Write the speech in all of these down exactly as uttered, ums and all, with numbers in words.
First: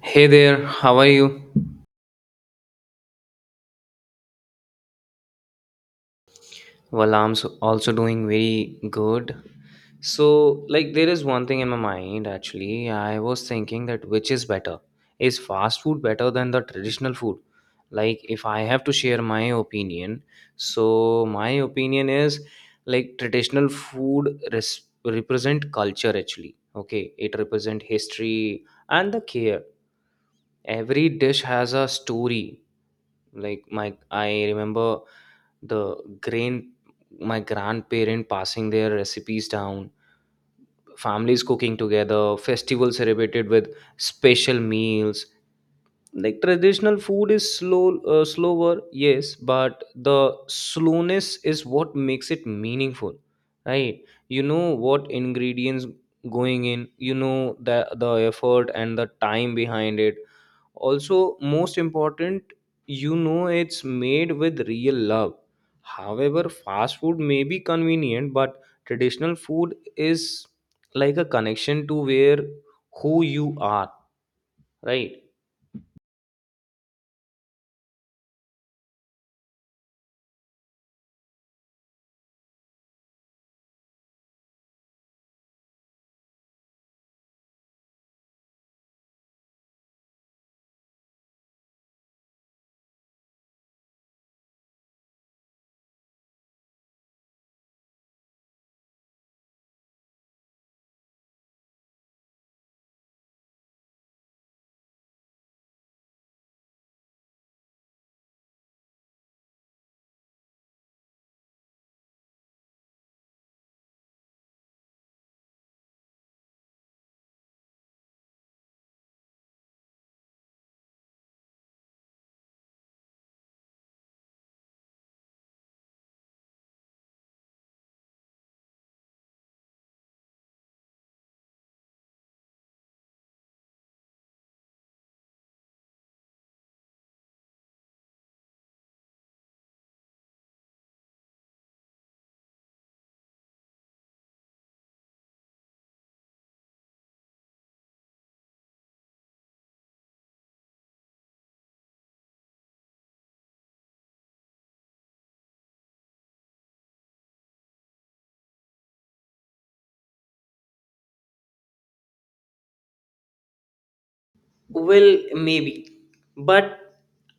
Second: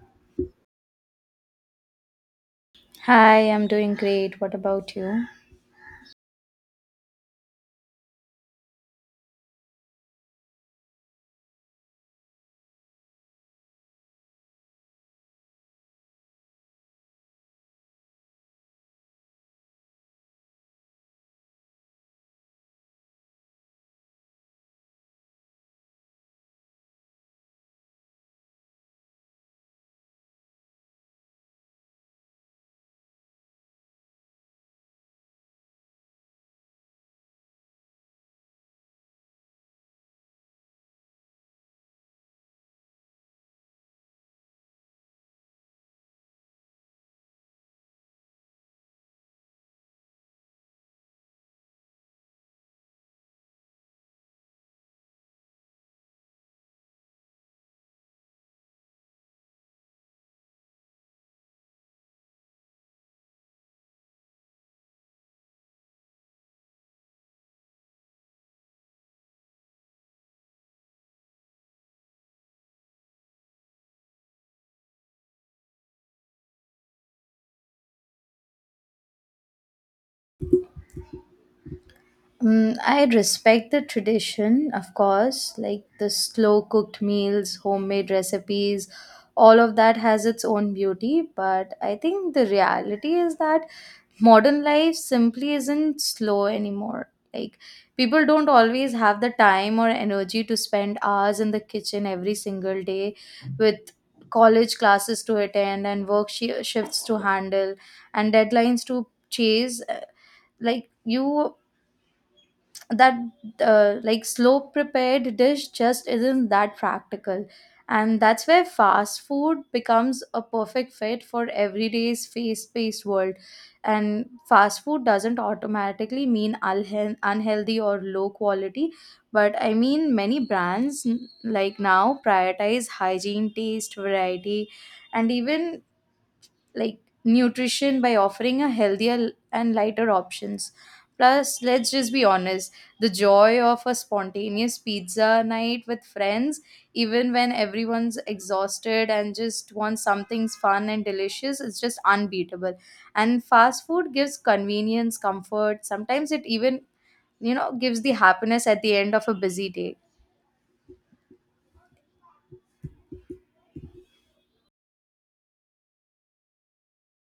Hey there, how are you? Hi, I'm doing great. What about you? Well, I'm so- also doing very good. So, like, there is one thing in my mind actually. I was thinking that which is better? Is fast food better than the traditional food? Like, if I have to share my opinion, so my opinion is like traditional food res- represent culture actually. Okay, it represent history and the care. Every dish has a story. Like, my I remember the grain, my grandparent passing their recipes down, families cooking together, festivals celebrated with special meals. Like traditional food is slow uh, slower, yes, but the slowness is what makes it meaningful, right? You know what ingredients going in, you know the the effort and the time behind it. Also most important, you know it's made with real love. However, fast food may be convenient, but traditional food is like a connection to where who you are, right? Mm, I respect the tradition, of course, like the slow cooked meals, homemade recipes, all of that has its own beauty. But I think the reality is that modern life simply isn't slow anymore. Like, people don't always have the time or energy to spend hours in the kitchen every single day with college classes to attend and work shi shifts to handle and deadlines to chase. Uh, Like, you that uh, like slow prepared dish just isn't that practical, and that's where fast food becomes a perfect fit for everyday's fast-paced world. And fast food doesn't automatically mean unhe- unhealthy or low quality, but I mean many brands n- like now prioritize hygiene, taste, variety, and even like nutrition by offering a healthier l- and lighter options. Plus, let's just be honest, the joy of a spontaneous pizza night with friends even when everyone's exhausted and just wants something fun and delicious is just unbeatable. And fast food gives convenience, comfort, sometimes it even, you know, gives the happiness at the end of a busy day. Well, maybe, but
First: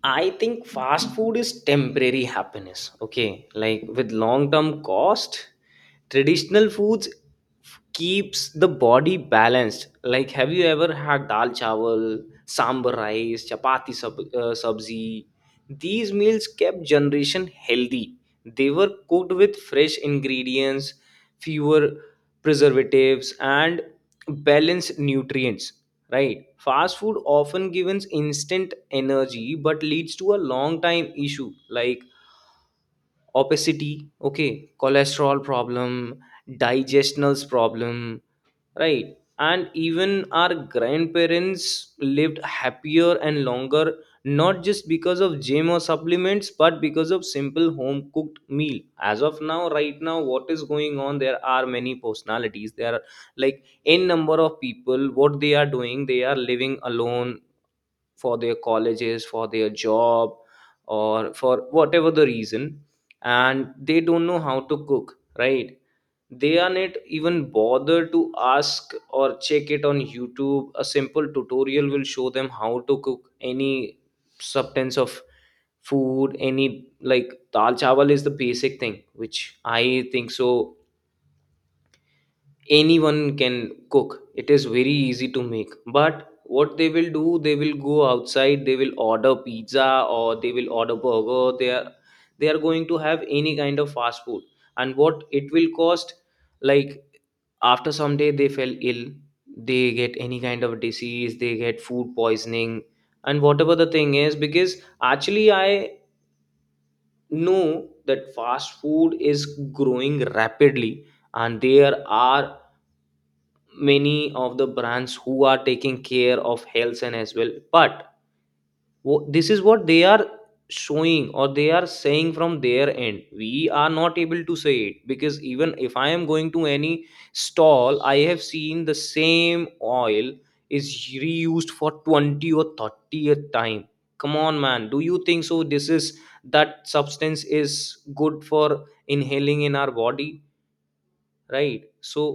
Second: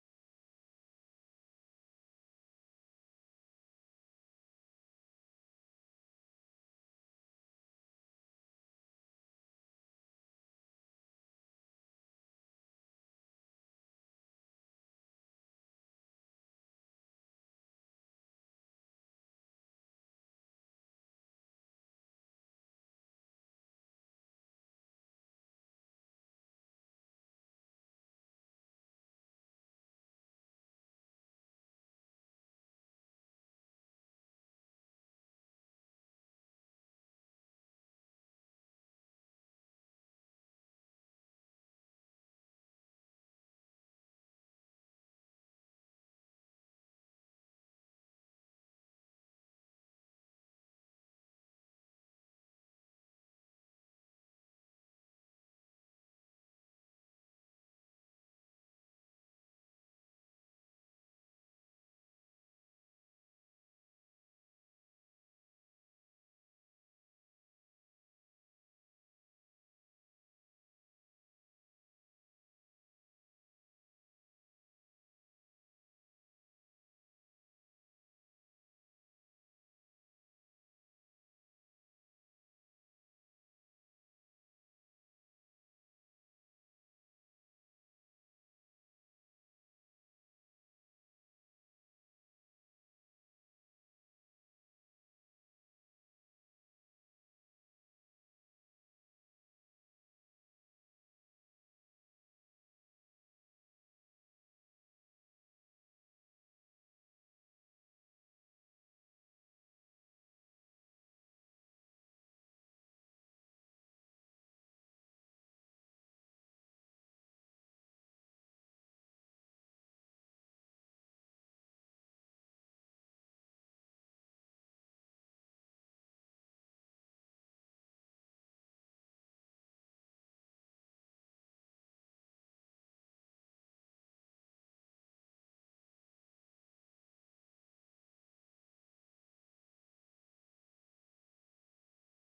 I think fast food is temporary happiness. Okay, like with long term cost, traditional foods f- keeps the body balanced. Like, have you ever had dal chawal, sambar rice, chapati sab- uh, sabzi? These meals kept generation healthy. They were cooked with fresh ingredients, fewer preservatives, and balanced nutrients. Right. Fast food often gives instant energy but leads to a long time issue like obesity, okay, cholesterol problem, digestionals problem. Right. And even our grandparents lived happier and longer, not just because of gym or supplements, but because of simple home cooked meal. As of now, right now, what is going on? There are many personalities. There are like n number of people. What they are doing, they are living alone for their colleges, for their job, or for whatever the reason, and they don't know how to cook. Right, they are not even bothered to ask or check it on YouTube. A simple tutorial will show them how to cook any substance of food. Any, like, dal chawal is the basic thing which I think so anyone can cook. It is very easy to make, but what they will do, they will go outside, they will order pizza or they will order burger. They are they are going to have any kind of fast food. And what it will cost, like, after some day they fell ill, they get any kind of disease, they get food poisoning, and whatever the thing is. Because actually I know that fast food is growing rapidly and there are many of the brands who are taking care of health and as well, but wh- this is what they are showing or they are saying from their end. We are not able to say it, because even if I am going to any stall, I have seen the same oil is reused for twenty or thirtieth time. Come on, man, do you think so this is, that substance is good for inhaling in our body? Right. So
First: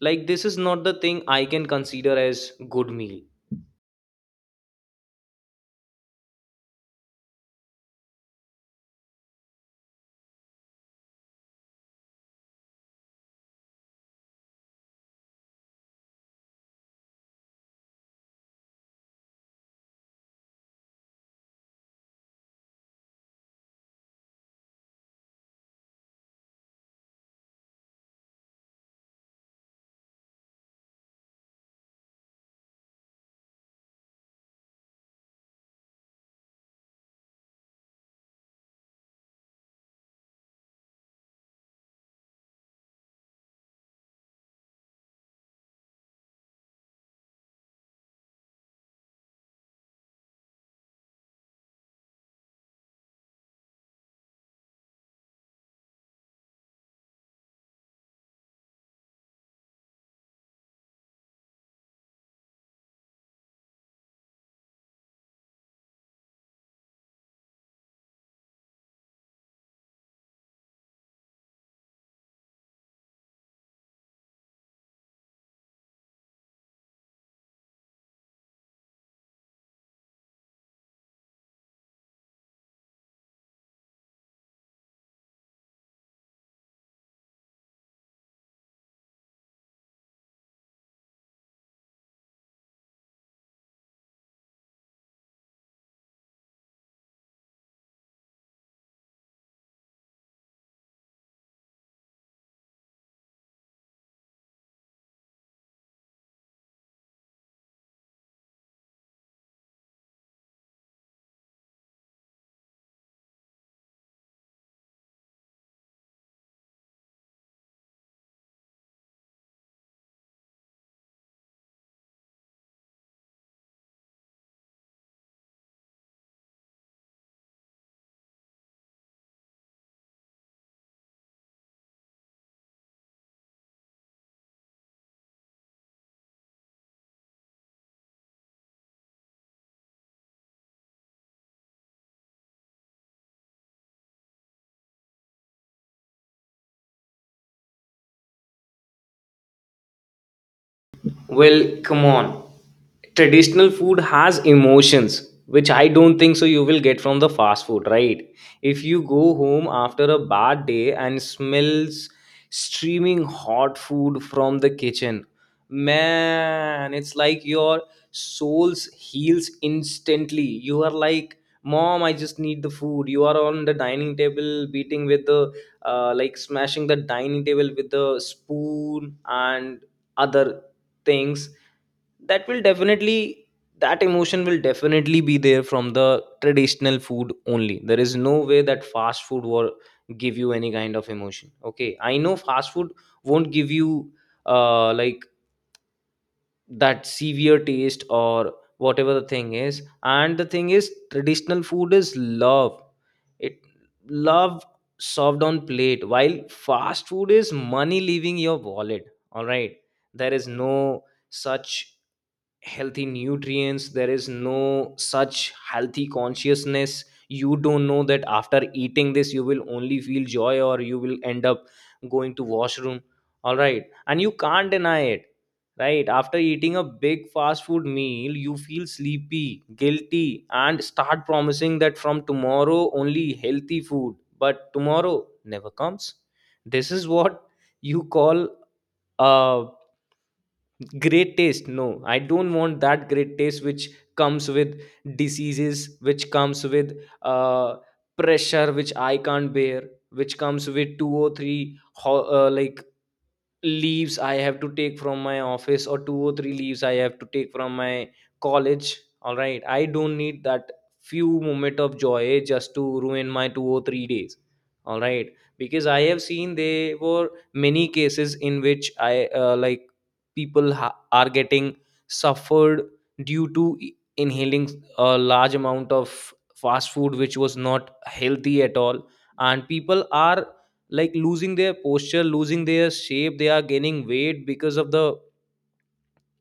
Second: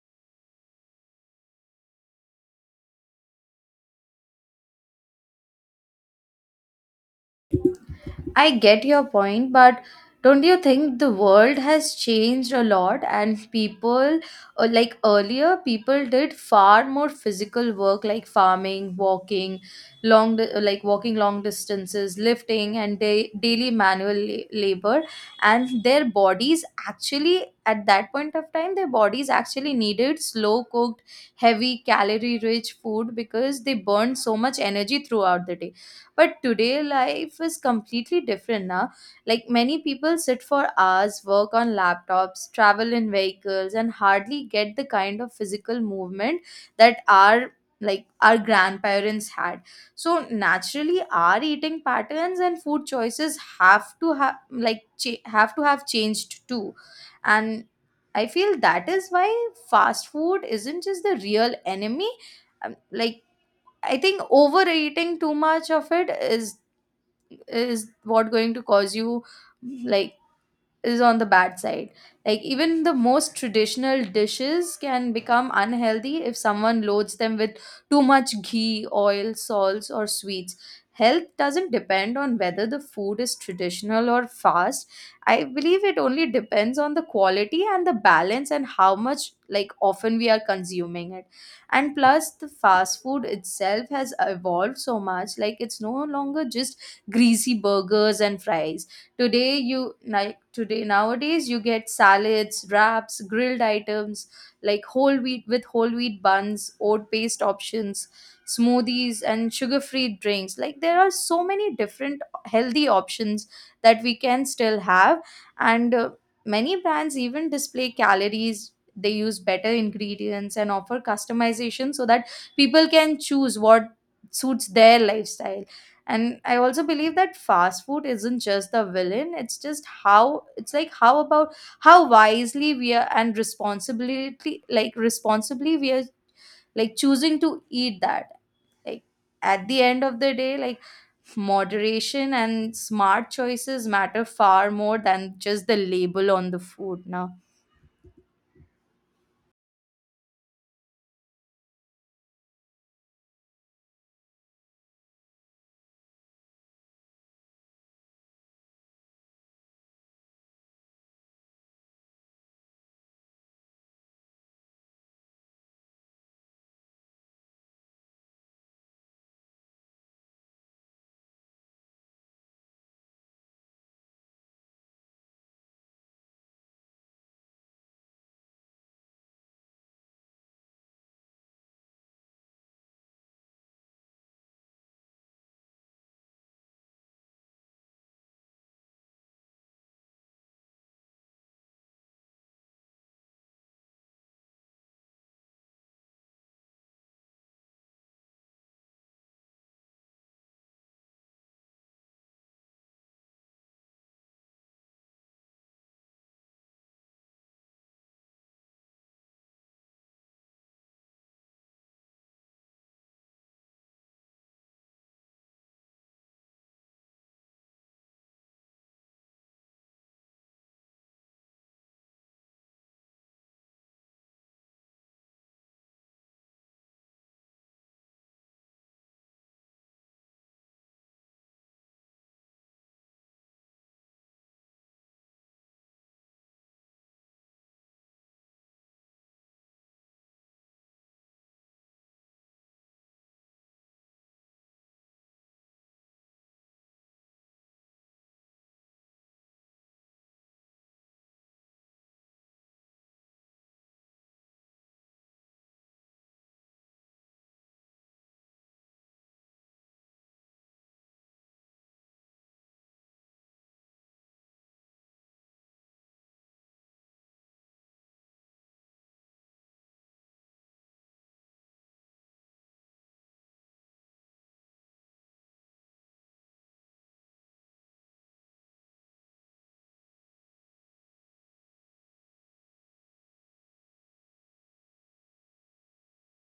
like this is not the thing I can consider as good meal. I get your point, but don't you think the world has changed a lot? And people, uh, like, earlier people did far more physical work like farming, walking, long di- uh, like walking long distances, lifting and da- daily manual la- labor, and their bodies actually at that point of time their bodies actually needed slow cooked, heavy calorie rich food because they burned so much energy throughout the day. But today, life is completely different now. Like, many people sit for hours, work on laptops, travel in vehicles, and hardly get the kind of physical movement that our like our grandparents had. So naturally our eating patterns and food choices have to have like cha- have to have changed too. And I feel that is why fast food isn't just the real enemy. Um, like, I think overeating too much of it is is what going to cause you, like, is on the bad side. Like even the most traditional dishes can become unhealthy if someone loads them with too much ghee, oil, salts or sweets. Health doesn't depend on whether the food is traditional or fast. I believe it only depends on the quality and the balance and how much, like, often we are consuming it. And plus the fast food itself has evolved so much, like it's no longer just greasy burgers and fries. Today you like today, nowadays you get salads, wraps, grilled items, like whole wheat with whole wheat buns, oat paste options, smoothies and sugar-free drinks. Like there are so many different healthy options that we can still have. And uh, many brands even display calories, they use better ingredients and offer customization so that people can choose what suits their lifestyle. And I also believe that fast food isn't just the villain, it's just how it's like how about how wisely we are and responsibility like responsibly we are, like, choosing to eat that. Like at the end of the day, like, moderation and smart choices matter far more than just the label on the food now. Well, come on. Traditional food has emotions, which I don't think so you will get from the fast food, right? If you go home after a bad day and smells streaming hot food from the kitchen, man, it's like your soul's heals instantly. You are like, Mom, I just need the food. You are on the dining table beating with the, uh, like smashing the dining table with the spoon and other things, that will definitely, that emotion will definitely be there from the traditional food only. There is no way that fast food will give you any kind of emotion. Okay, I know fast food won't give you uh like that severe taste or whatever the thing is. And the thing is traditional food is love. It Love served on plate, while fast food is money leaving your wallet. All right, there is no such healthy nutrients, there is no such healthy consciousness. You don't know that after eating this you will only feel joy or you will end up going to washroom. All right, and you can't deny it, right? After eating a big fast food meal you feel sleepy, guilty, and start promising that from tomorrow only healthy food, but tomorrow never comes. This is what you call a great taste? No, I don't want that great taste which comes with diseases, which comes with uh, pressure which I can't bear, which comes with two or three ho- uh, like leaves I have to take from my office, or two or three leaves I have to take from my college. All right. I don't need that few moment of joy just to ruin my two or three days. All right. Because I have seen there were many cases in which I uh, like people ha- are getting suffered due to i- inhaling a large amount of fast food which was not healthy at all. And people are like losing their posture, losing their shape, they are gaining weight because of the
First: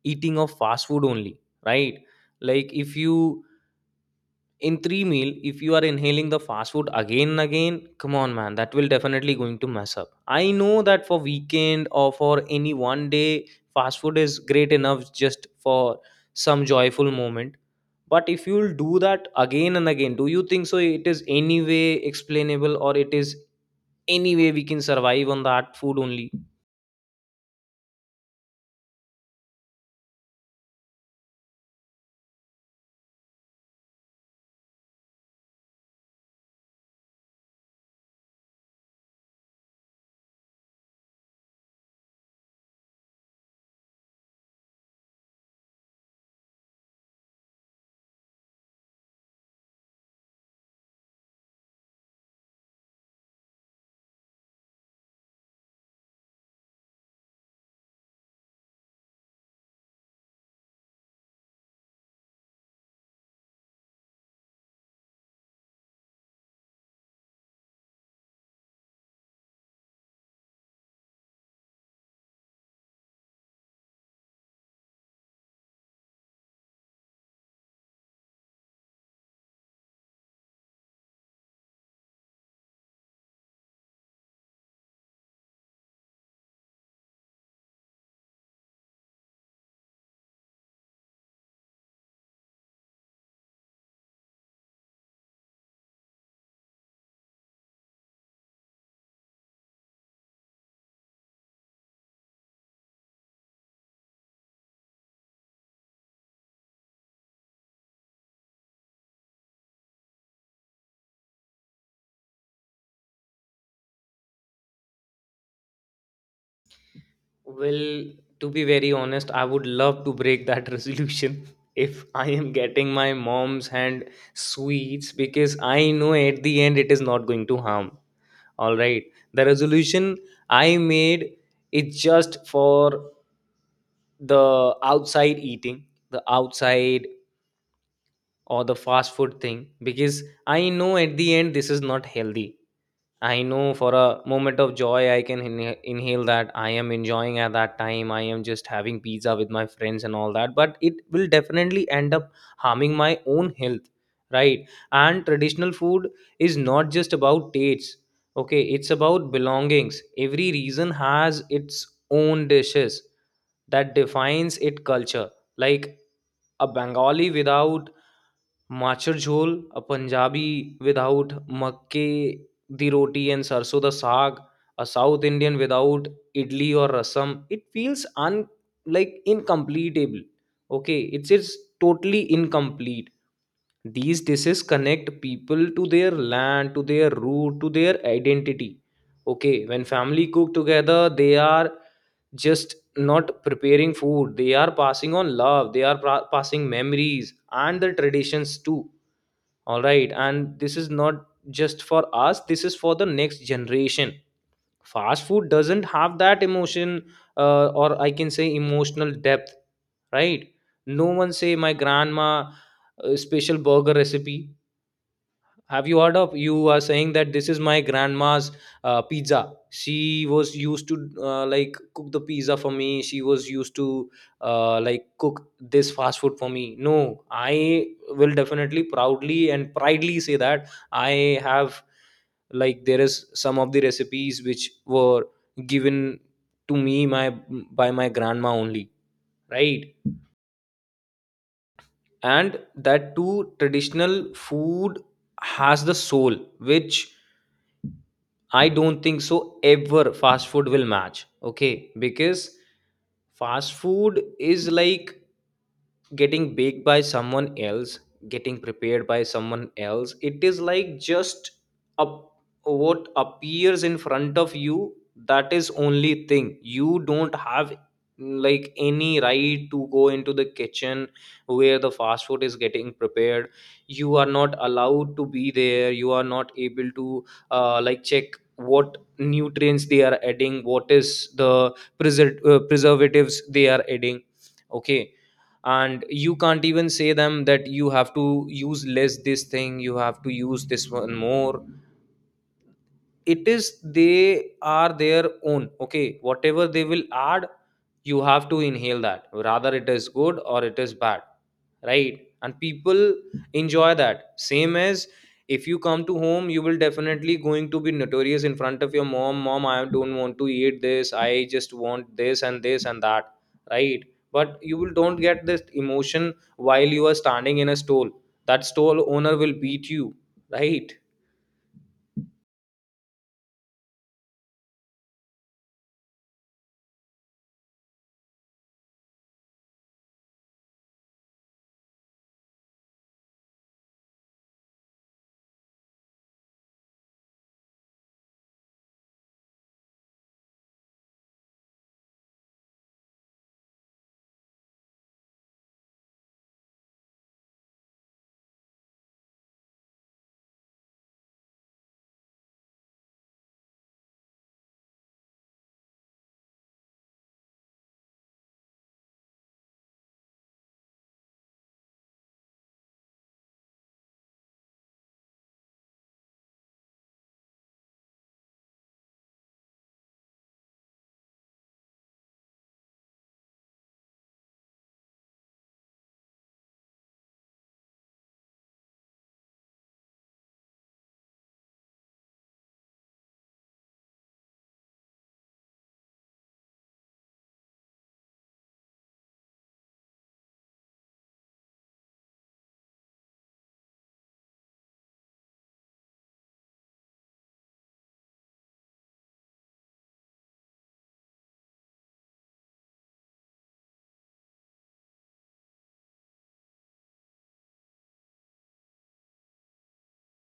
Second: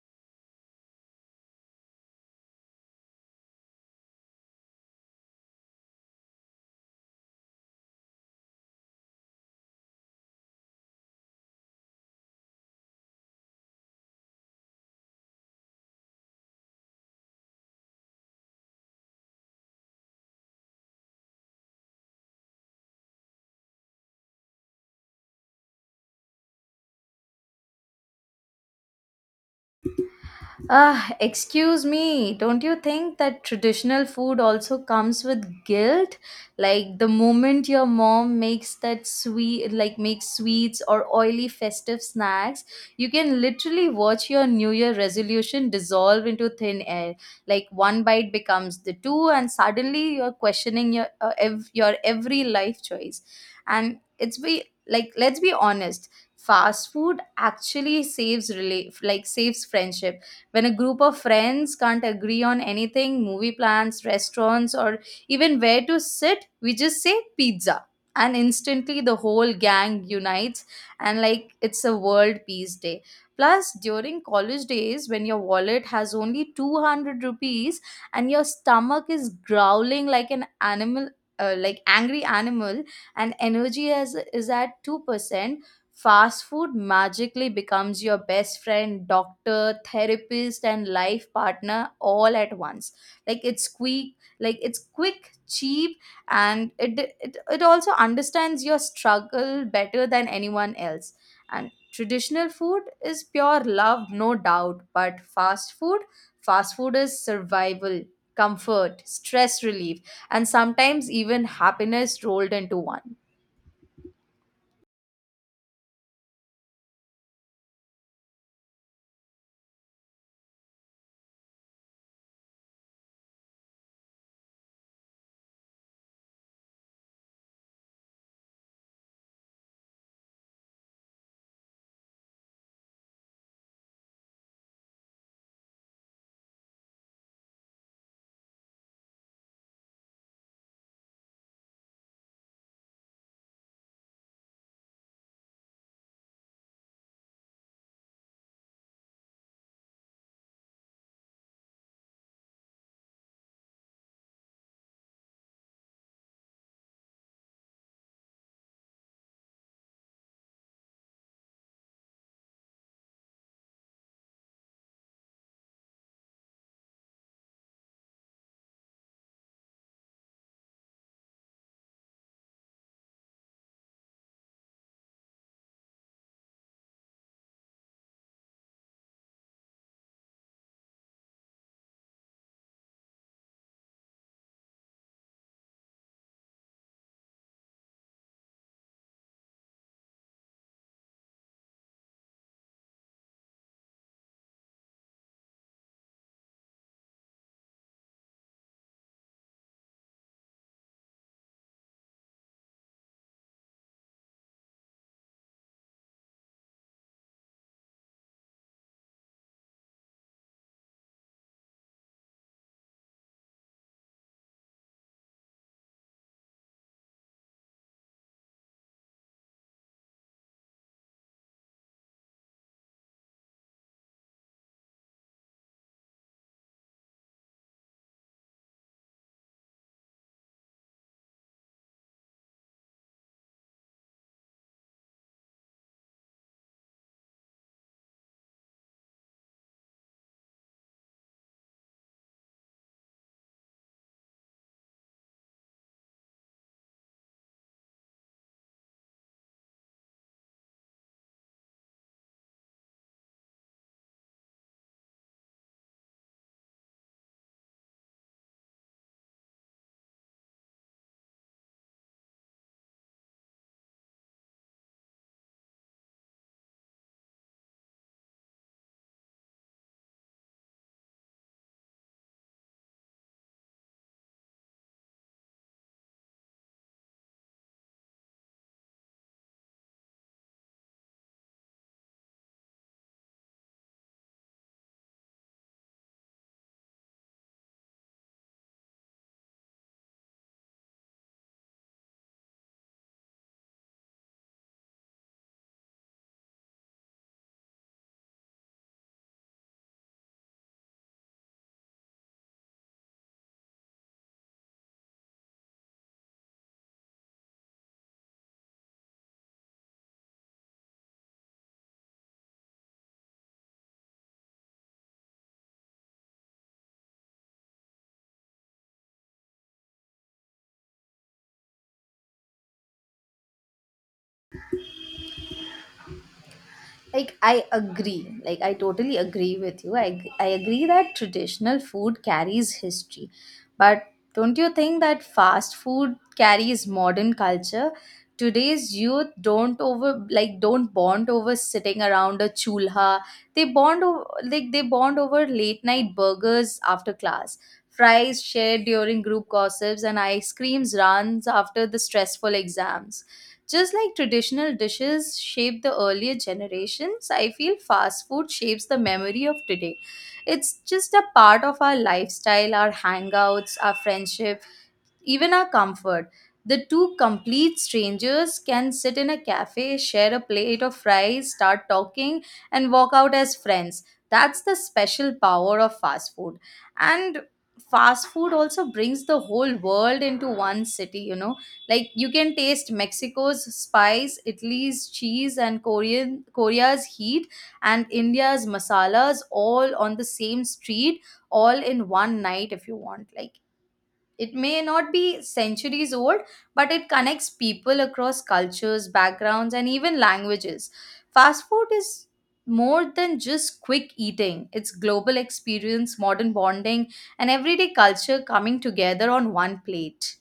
eating of fast food only, right? Like, if you in three meal if you are inhaling the fast food again and again, come on man, that will definitely going to mess up. I know that for weekend or for any one day fast food is great enough just for some joyful moment. But if you'll do that again and again, do you think so it is any way explainable or it is any way we can survive on that food only? Ah, excuse me, don't you think that traditional food also comes with guilt? Like the moment your mom makes that sweet, like makes sweets or oily festive snacks, you can literally watch your New Year resolution dissolve into thin air. Like one bite becomes the two, and suddenly you're questioning your uh, ev- your every life choice. And it's be like, let's be honest, fast food actually saves relate like saves friendship. When a group of friends can't agree on anything, movie plans, restaurants, or even where to sit, we just say pizza. And instantly the whole gang unites, and like it's a world peace day. Plus, during college days, when your wallet has only two hundred rupees and your stomach is growling like an animal, uh, like angry animal, and energy is, is at two percent, fast food magically becomes your best friend, doctor, therapist, and life partner all at once. Like it's quick, like it's quick, cheap, and it it, it also understands your struggle better than anyone else. And traditional food is pure love, no doubt. But fast food, fast food is survival, comfort, stress relief, and sometimes even happiness rolled into one. Well, to be very honest, I would love to break that resolution if I am getting my mom's hand sweets, because I know at the end it is not going to harm. All right. The resolution I made is just for the outside eating, the outside or the fast food thing, because I know at the end this is not healthy. I know for a moment of joy, I can inha- inhale that. I am enjoying at that time. I am just having pizza with my friends and all that, but it will definitely end up harming my own health, right? And traditional food is not just about tastes, okay? It's about belongings. Every region has its own dishes that defines its culture. Like a Bengali without Machar jhol, a Punjabi without makke di roti and sarso da saag, a South Indian without idli or rasam. It feels un like incompletable. Okay, it's it's totally incomplete. These dishes connect people to their land, to their root, to their identity. Okay, when family cook together, they are just not preparing food. They are passing on love. They are pra- passing memories and the traditions too. All right, and this is not just for us, this is for the next generation. Fast food doesn't have that emotion, uh, or I can say emotional depth, right? No one say my grandma uh, special burger recipe, have you heard of? You are saying that this is my grandma's uh, pizza, she was used to uh, like cook the pizza for me, she was used to uh, like cook this fast food for me? No, I will definitely proudly and pridely say that I have, like, there is some of the recipes which were given to me my by my grandma only, right? And that too, traditional food has the soul which I don't think so ever fast food will match. Okay, because fast food is like getting baked by someone else, getting prepared by someone else. It is like just up what appears in front of you. That is only thing. You don't have like any right to go into the kitchen where the fast food is getting prepared. You are not allowed to be there. You are not able to uh, like check what nutrients they are adding, what is the preser- uh, preservatives they are adding, okay? And you can't even say them that you have to use less this thing, you have to use this one more. It is they are their own, okay? Whatever they will add, you have to inhale that, rather it is good or it is bad, right? And people enjoy that same as if you come to home. You will definitely going to be notorious in front of your mom. Mom, I don't want to eat this, I just want this and this and that, right? But you will don't get this emotion while you are standing in a stall. That stall owner will beat you, right? like i agree like I totally agree with you. i, I agree that traditional food carries history, but don't you think that fast food carries modern culture? Today's youth don't over like don't bond over sitting around a chulha they bond over like they bond over late night burgers after class, fries shared during group gossips, and ice creams runs after the stressful exams. Just like traditional dishes shaped the earlier generations, I feel fast food shapes the memory of today. It's just a part of our lifestyle, our hangouts, our friendships, even our comfort. The two complete strangers can sit in a cafe, share a plate of fries, start talking, and walk out as friends. That's the special power of fast food. And fast food also brings the whole world into one city, you know. Like you can taste Mexico's spice, Italy's cheese, and Korean Korea's heat, and India's masalas all on the same street, all in one night if you want. Like, it may not be centuries old, but it connects people across cultures, backgrounds, and even languages. Fast food is more than just quick eating, it's global experience, modern bonding, and everyday culture coming together on one plate.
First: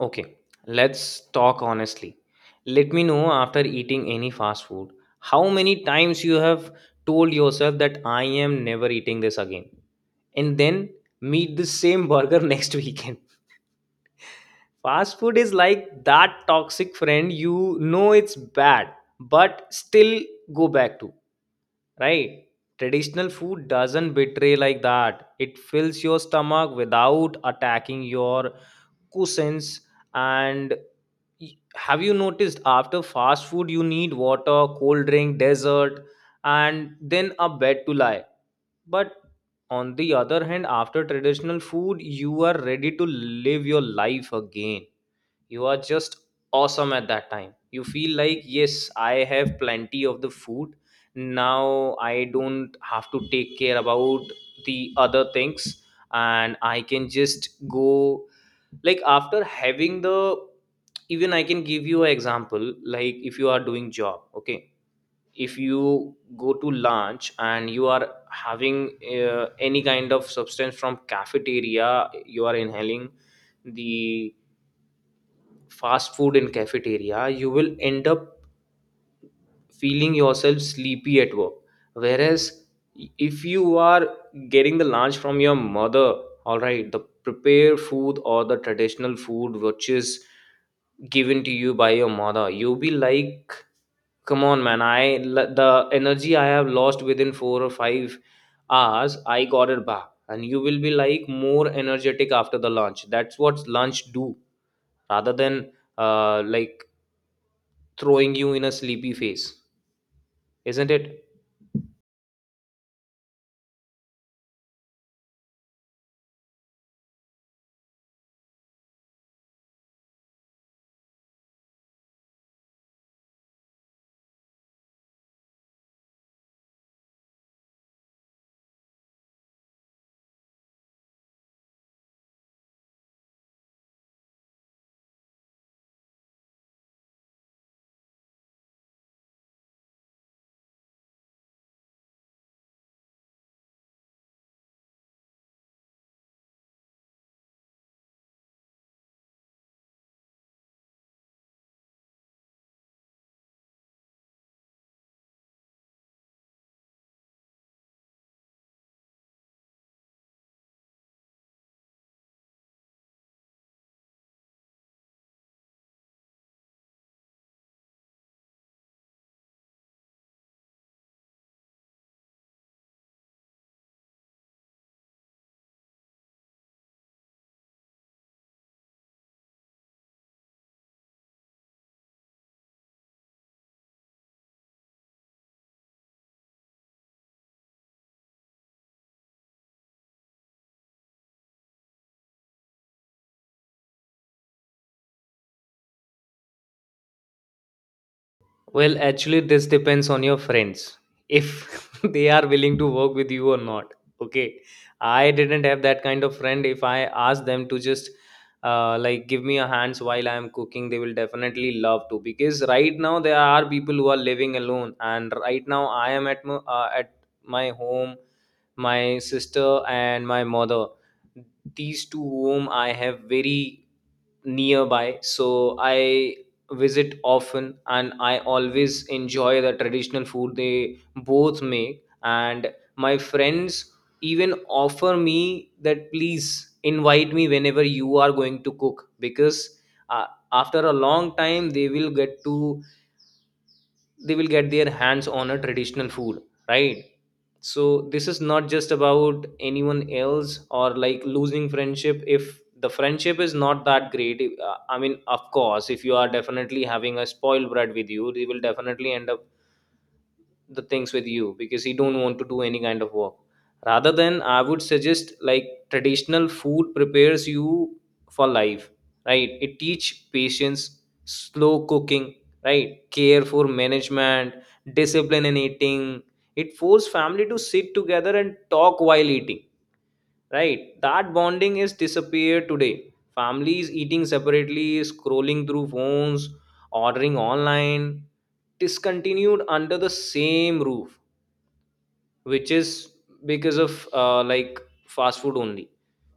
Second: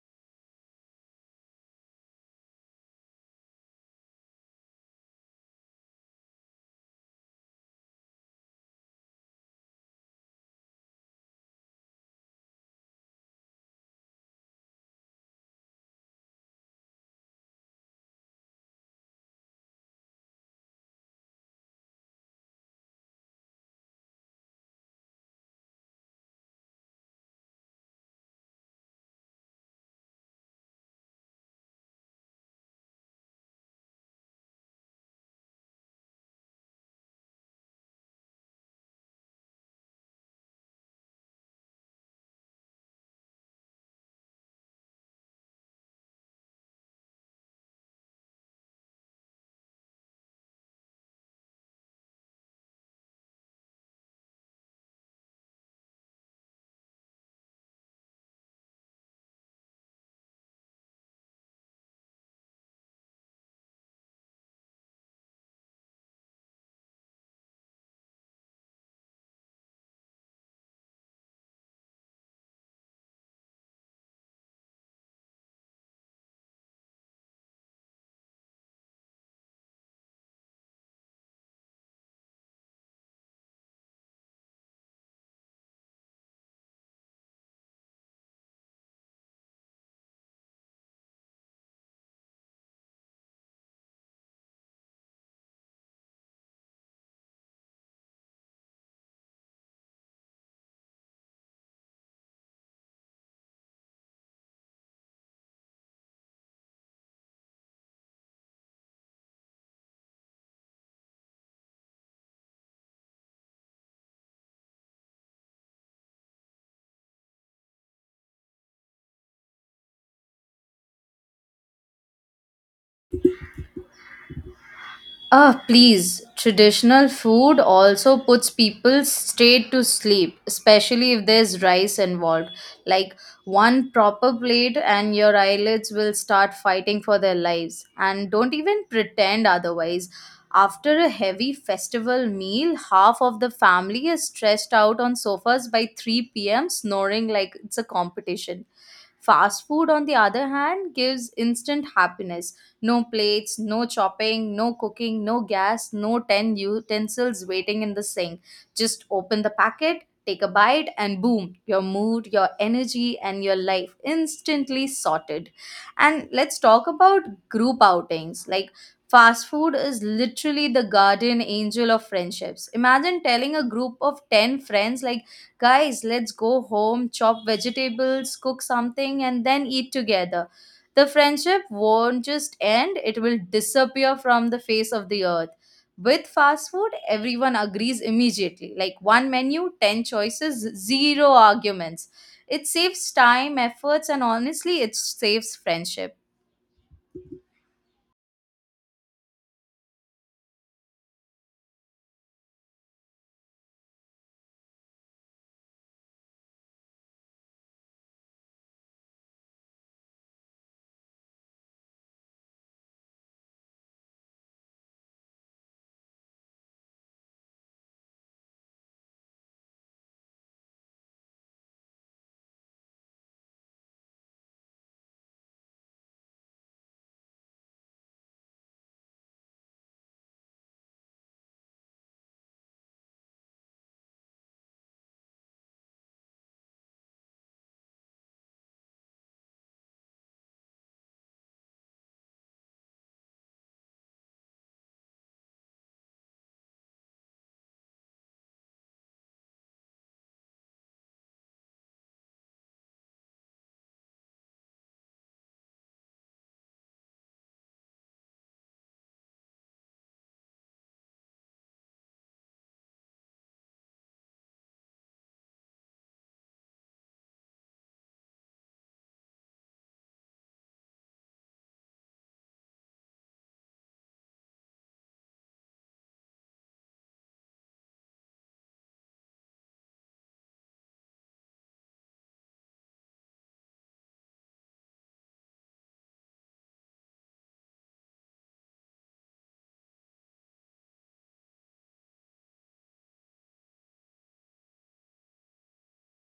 Okay, let's talk honestly. Let me know after eating any fast food how many times you have told yourself that I am never eating this again, and then meet the same burger next weekend. Fast food is like that toxic friend, you know it's bad but still go back to, right? Traditional food doesn't betray like that. It fills your stomach without attacking your cushions and y- have you noticed? After fast food you need water, cold drink, dessert, and then a bed to lie. But on the other hand, after traditional food you are ready to live your life again. You are just awesome. At that time you feel like, yes, I have plenty of the food, now I don't have to take care about the other things and I can just go, like after having the even I can give you an example. Like, if you are doing job, okay, if you go to lunch and you are having uh, any kind of substance from cafeteria, you are inhaling the fast food in cafeteria. You will end up feeling yourself sleepy at work. Whereas if you are getting the lunch from your mother, all right, the prepared food or the traditional food which is given to you by your mother, you be like, come on man, i l- the energy I have lost within four or five hours, I got it back, and you will be like more energetic after the lunch. That's what lunch do, rather than uh, like throwing you in a sleepy face, isn't it? Ah, please. Traditional food also puts people straight to sleep, especially if there's rice involved. Like one proper plate, and your eyelids will start fighting for their lives. And don't even pretend otherwise. After a heavy festival meal, half of the family is stressed out on sofas by three p m, snoring like it's a competition. Fast food, on the other hand, gives instant happiness, no plates, no chopping, no cooking, no gas, no ten utensils waiting in the sink. Just open the packet, take a bite, and boom, your mood, your energy, and your life instantly sorted. And let's talk about group outings. Like, fast food is literally the guardian angel of friendships. Imagine telling a group of ten friends, like, guys, let's go home, chop vegetables, cook something, and then eat together, the friendship won't just end, it will disappear from the face of the earth. With fast food, everyone agrees immediately. Like one menu, ten choices, zero arguments. It saves time, efforts, and honestly, it saves friendship. Well, actually, this depends on your friends if they are willing to work with you or not. Okay, I didn't have that kind of friend. If I ask them to just uh, like give me a hands while I am cooking, they will definitely love to, because right now there are people who are living alone, and right now I am at my, uh, at my home, my sister and my mother. These two whom I have very nearby, so I visit often and I always enjoy the traditional food they both make. And my friends even offer me that, please invite me whenever you are going to cook, because uh, after a long time they will get to they will get their hands on a traditional food, right? So this is not just about anyone else or like losing friendship. If the friendship is not that great, uh, I mean, of course, if you are definitely having a spoiled brat with you, they will definitely end up the things with you, because he don't want to do any kind of work. Rather than, I would suggest, like, traditional food prepares you for life, right? It teach patience, slow cooking, right, care for management, discipline in eating. It force family to sit together and talk while eating, right? That bonding is disappeared. Today families eating separately, scrolling through phones, ordering online, discontinued under the same roof, which is because of uh, like fast food only.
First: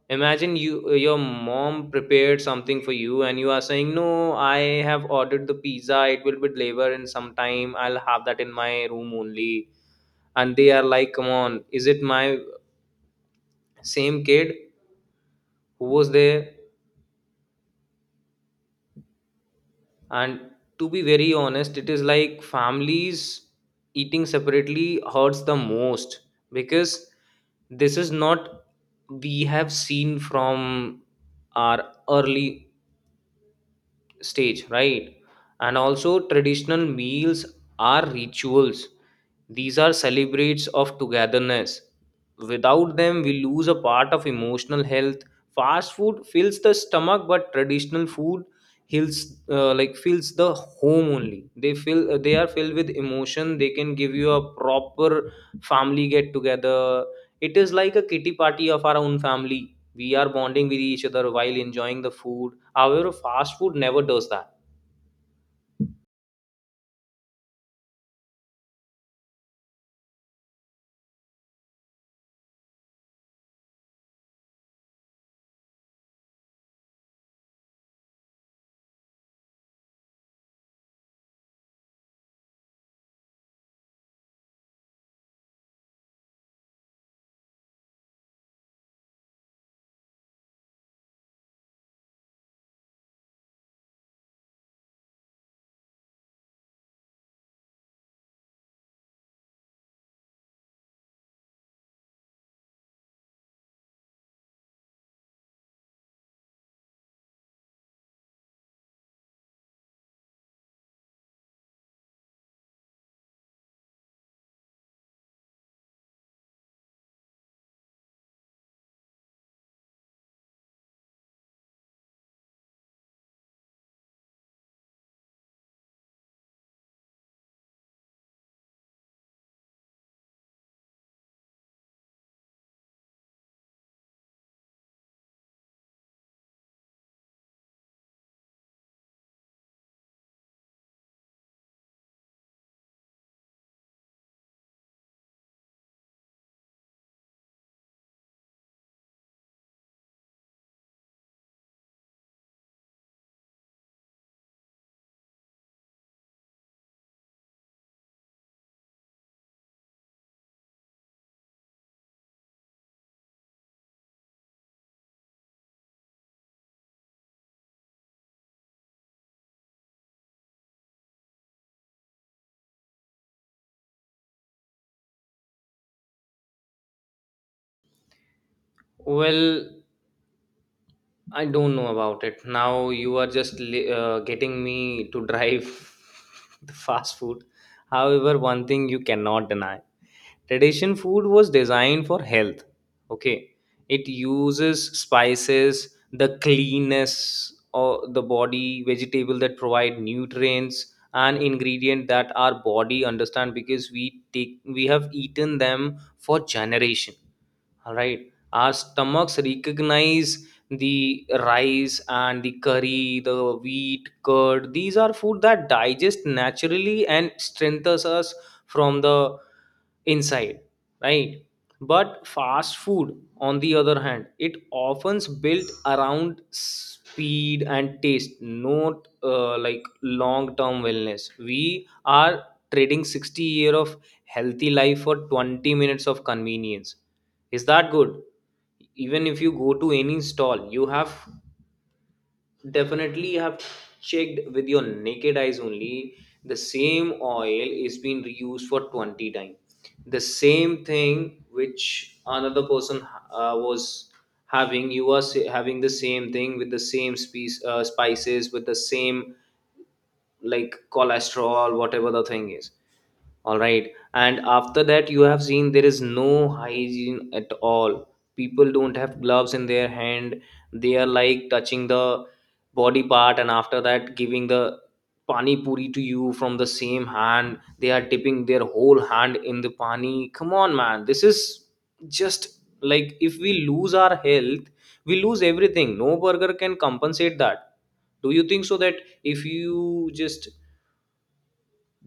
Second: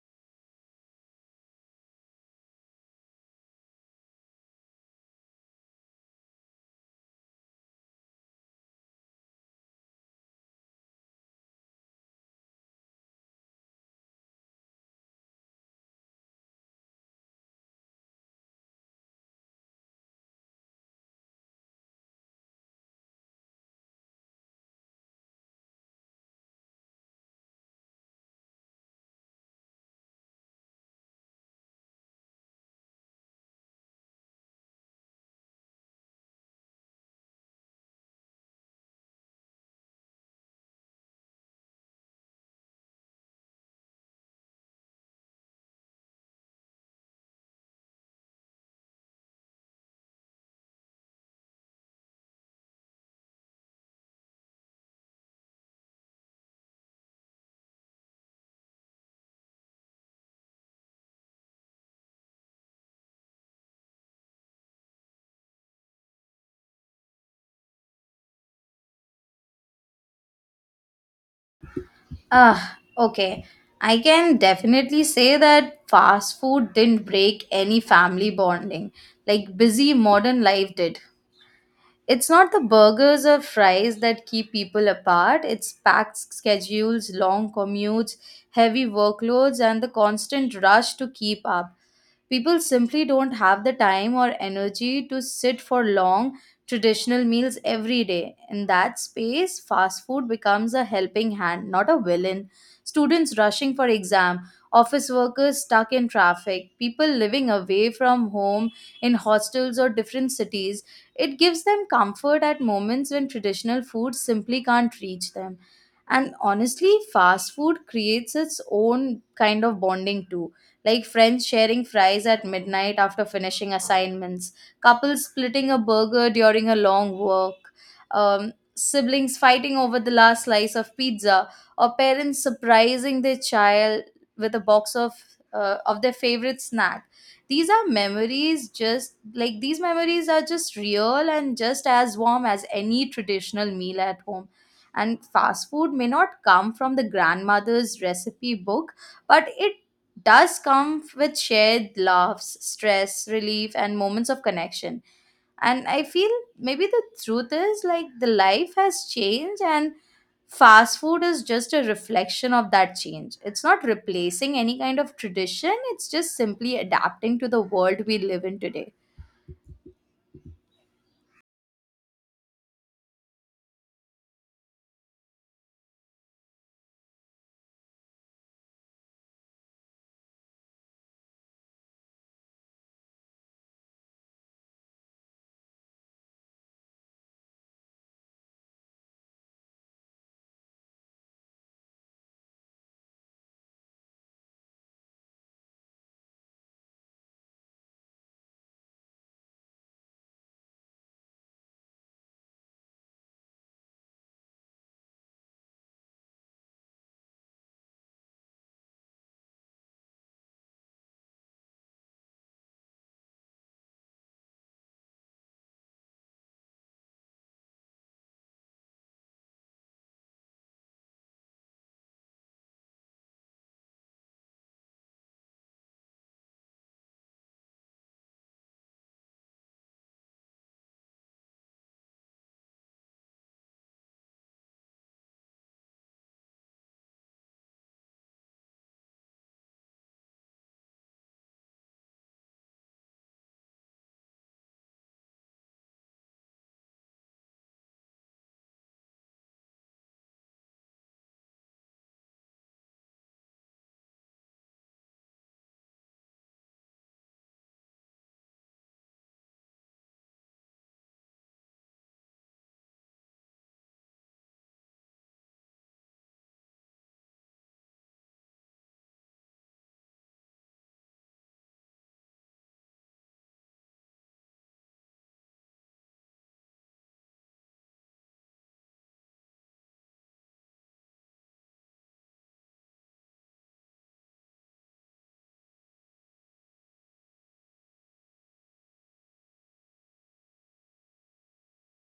Imagine, you, your mom prepared something for you and you are saying, no, I have ordered the pizza, it will be delivered in some time, I'll have that in my room only. And they are like, come on, is it my same kid who was there? And to be very honest, it is like families eating separately hurts the most, because this is not we have seen from our early stage, right? And also, traditional meals are rituals. These are celebrates of togetherness. Without them we lose a part of emotional health. Fast food fills the stomach, but traditional food heals, uh, like fills the home only. They fill, uh, they are filled with emotion. They can give you a proper family get together. It is like a kitty party of our own family. We are bonding with each other while enjoying the food. However, fast food never does that. Ah, okay. I can definitely say that fast food didn't break any family bonding. Like busy modern life did. It's not the burgers or fries that keep people apart, it's packed schedules, long commutes, heavy workloads, and the constant rush to keep up. People simply don't have the time or energy to sit for long traditional meals every day. In that space, fast food becomes a helping hand, not a villain. Students rushing for exam, office workers stuck in traffic, people living away from home in hostels or different cities, it gives them comfort at moments when traditional food simply can't reach them. And honestly, fast food creates its own kind of bonding too, like friends sharing fries at midnight after finishing assignments, couples splitting a burger during a long walk, um, siblings fighting over the last slice of pizza, or parents surprising their child with a box of uh, of their favorite snack. These are memories, just like these memories are just real and just as warm as any traditional meal at home. And fast food may not come from the grandmother's recipe book, but it does come with shared laughs, stress, relief, and moments of connection. And I feel maybe the truth is, like, the life has changed, and fast food is just a reflection of that change. It's not replacing any kind of tradition, it's just simply adapting to the world we live in today. Well, I don't know about it. Now you are just li- uh, getting me to drive the fast food. However, one thing you cannot deny, tradition food was designed for health. Okay. It uses spices, the cleanness of the body, vegetable that provide nutrients, and ingredient that our body understand, because we take we have eaten them for generation, right? Our stomachs recognize the rice and the curry, the wheat, curd. These are food that digest naturally and strengthens us from the inside, right? But fast food on the other hand, it often's built around speed and taste, not uh, like long term wellness. We are trading sixty year of healthy life for twenty minutes of convenience. Is that good? Even if you go to any stall, you have definitely have checked with your naked eyes only, the same oil is being reused for twenty times. The same thing which another person uh, was having, you are sa- having the same thing with the same species uh, spices, with the same like cholesterol, whatever the thing is. All right, and after that you have seen there is no hygiene at all. People don't have gloves in their hand. They are like touching the body part and after that giving the pani puri to you from the same hand. They are dipping their whole hand in the pani. Come on man, this is just like, if we lose our health, we lose everything. No burger can compensate that. Do you think so that if you just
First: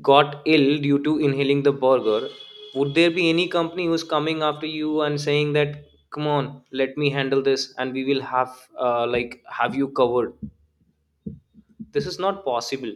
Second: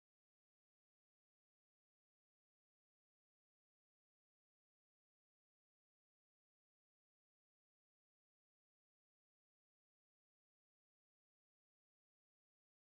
got ill due to inhaling the burger, would there be any company who's coming after you and saying that, come on, let me handle this and we will have, uh, like, have you covered? This is not possible.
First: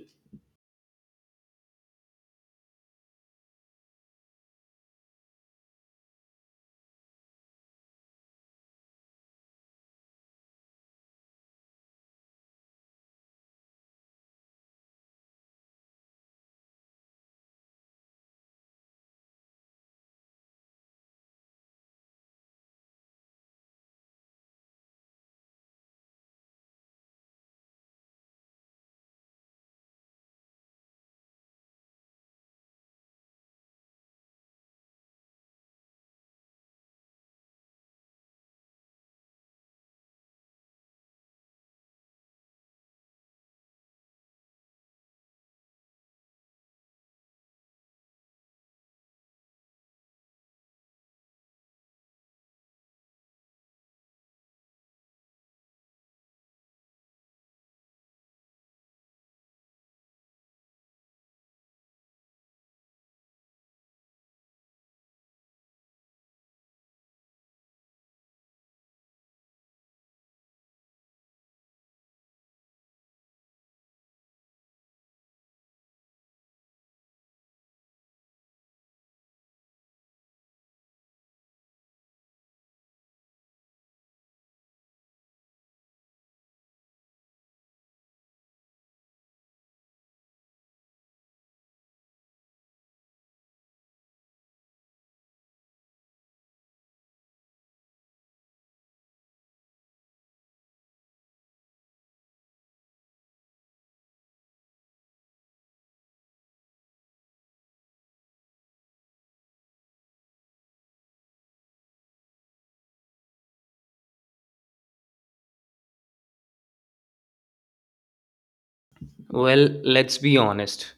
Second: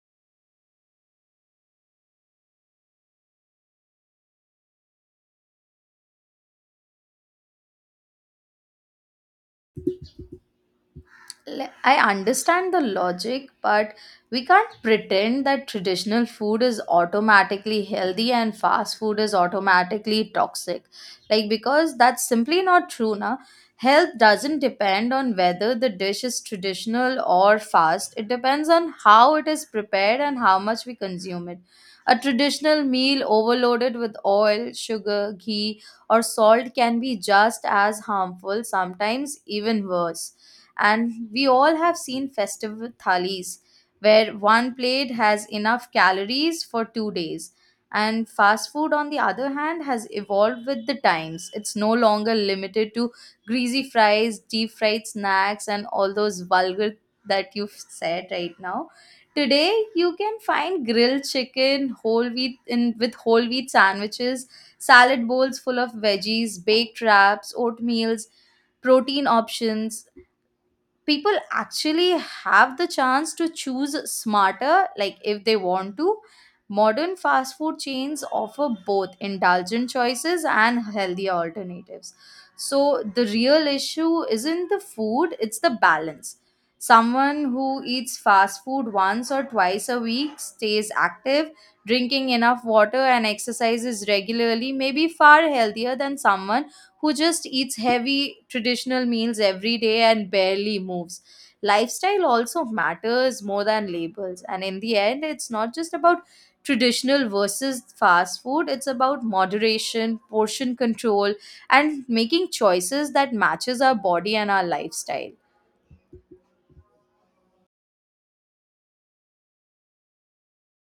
le- I understand the logic, but we can't pretend that traditional food is automatically healthy and fast food is automatically toxic. Like, because that's simply not true, na? Health doesn't depend on whether the dish is traditional or fast, it depends on how it is prepared and how much we consume it. A traditional meal overloaded with oil, sugar, ghee, or salt can be just as harmful, sometimes even worse, and we all have seen festival thalis where one plate has enough calories for two days. And fast food, on the other hand, has evolved with the times. It's no longer limited to greasy fries, deep fried snacks, and all those vulgar that you've said right now. Today you can find grilled chicken, whole wheat in with whole wheat sandwiches, salad bowls full of veggies, baked wraps, oatmeals, protein options. People actually have the chance to choose smarter, like if they want to. Modern fast food chains offer both indulgent choices and healthier alternatives, so the real issue isn't the food, it's the balance. Someone who eats fast food once or twice a week, stays active, drinking enough water and exercises regularly, may be far healthier than someone who just eats heavy traditional meals every day and barely moves. Lifestyle also matters more than labels. And in the end, it's not just about traditional versus fast food, it's about moderation, portion control, and making choices that matches our body and our lifestyle. Well, let's be honest.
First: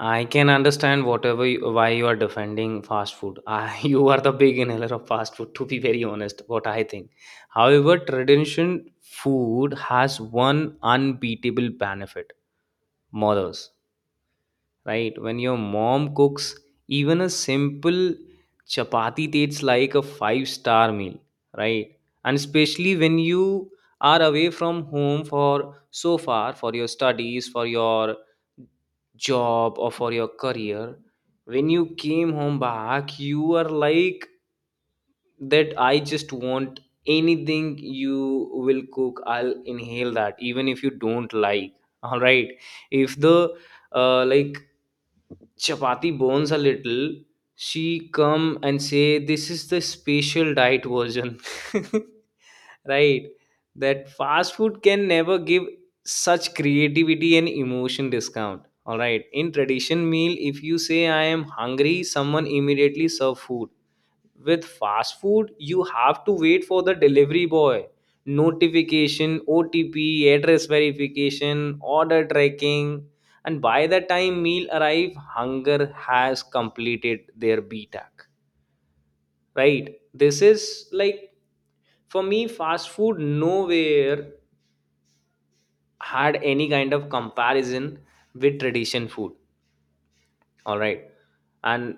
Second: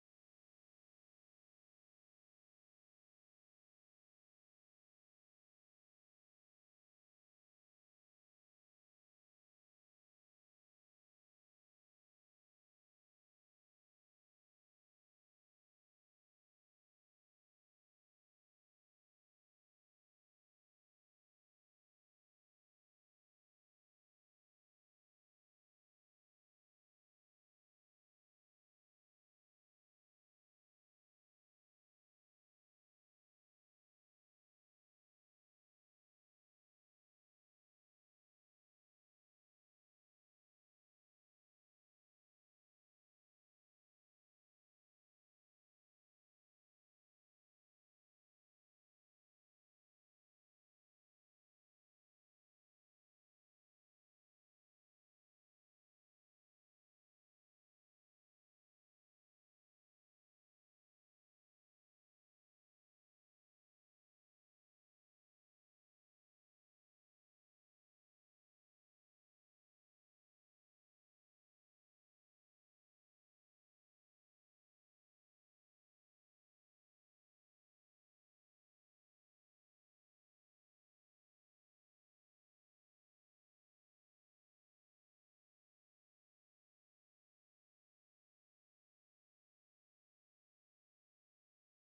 I can understand whatever you, why you are defending fast food. I, you are the big inhaler of fast food, to be very honest, what I think. However, tradition food has one unbeatable benefit, mothers. Right? When your mom cooks, even a simple chapati tastes like a five star meal, right? And especially when you are away from home for so far, for your studies, for your job, or for your career, when you came home back you are like that, I just want anything you will cook, I'll inhale that, even if you don't like. All right, if the uh, like chapati bones a little, she come and say, "This is the special diet version." Right? That fast food can never give such creativity and emotion discount. All right, in tradition meal, if you say I am hungry, someone immediately serve food. With fast food, you have to wait for the delivery boy, notification, O T P, address verification, order tracking, and by the time meal arrive, hunger has completed their B T A C. Right? This is like, for me, fast food nowhere had any kind of comparison with tradition food. All right. And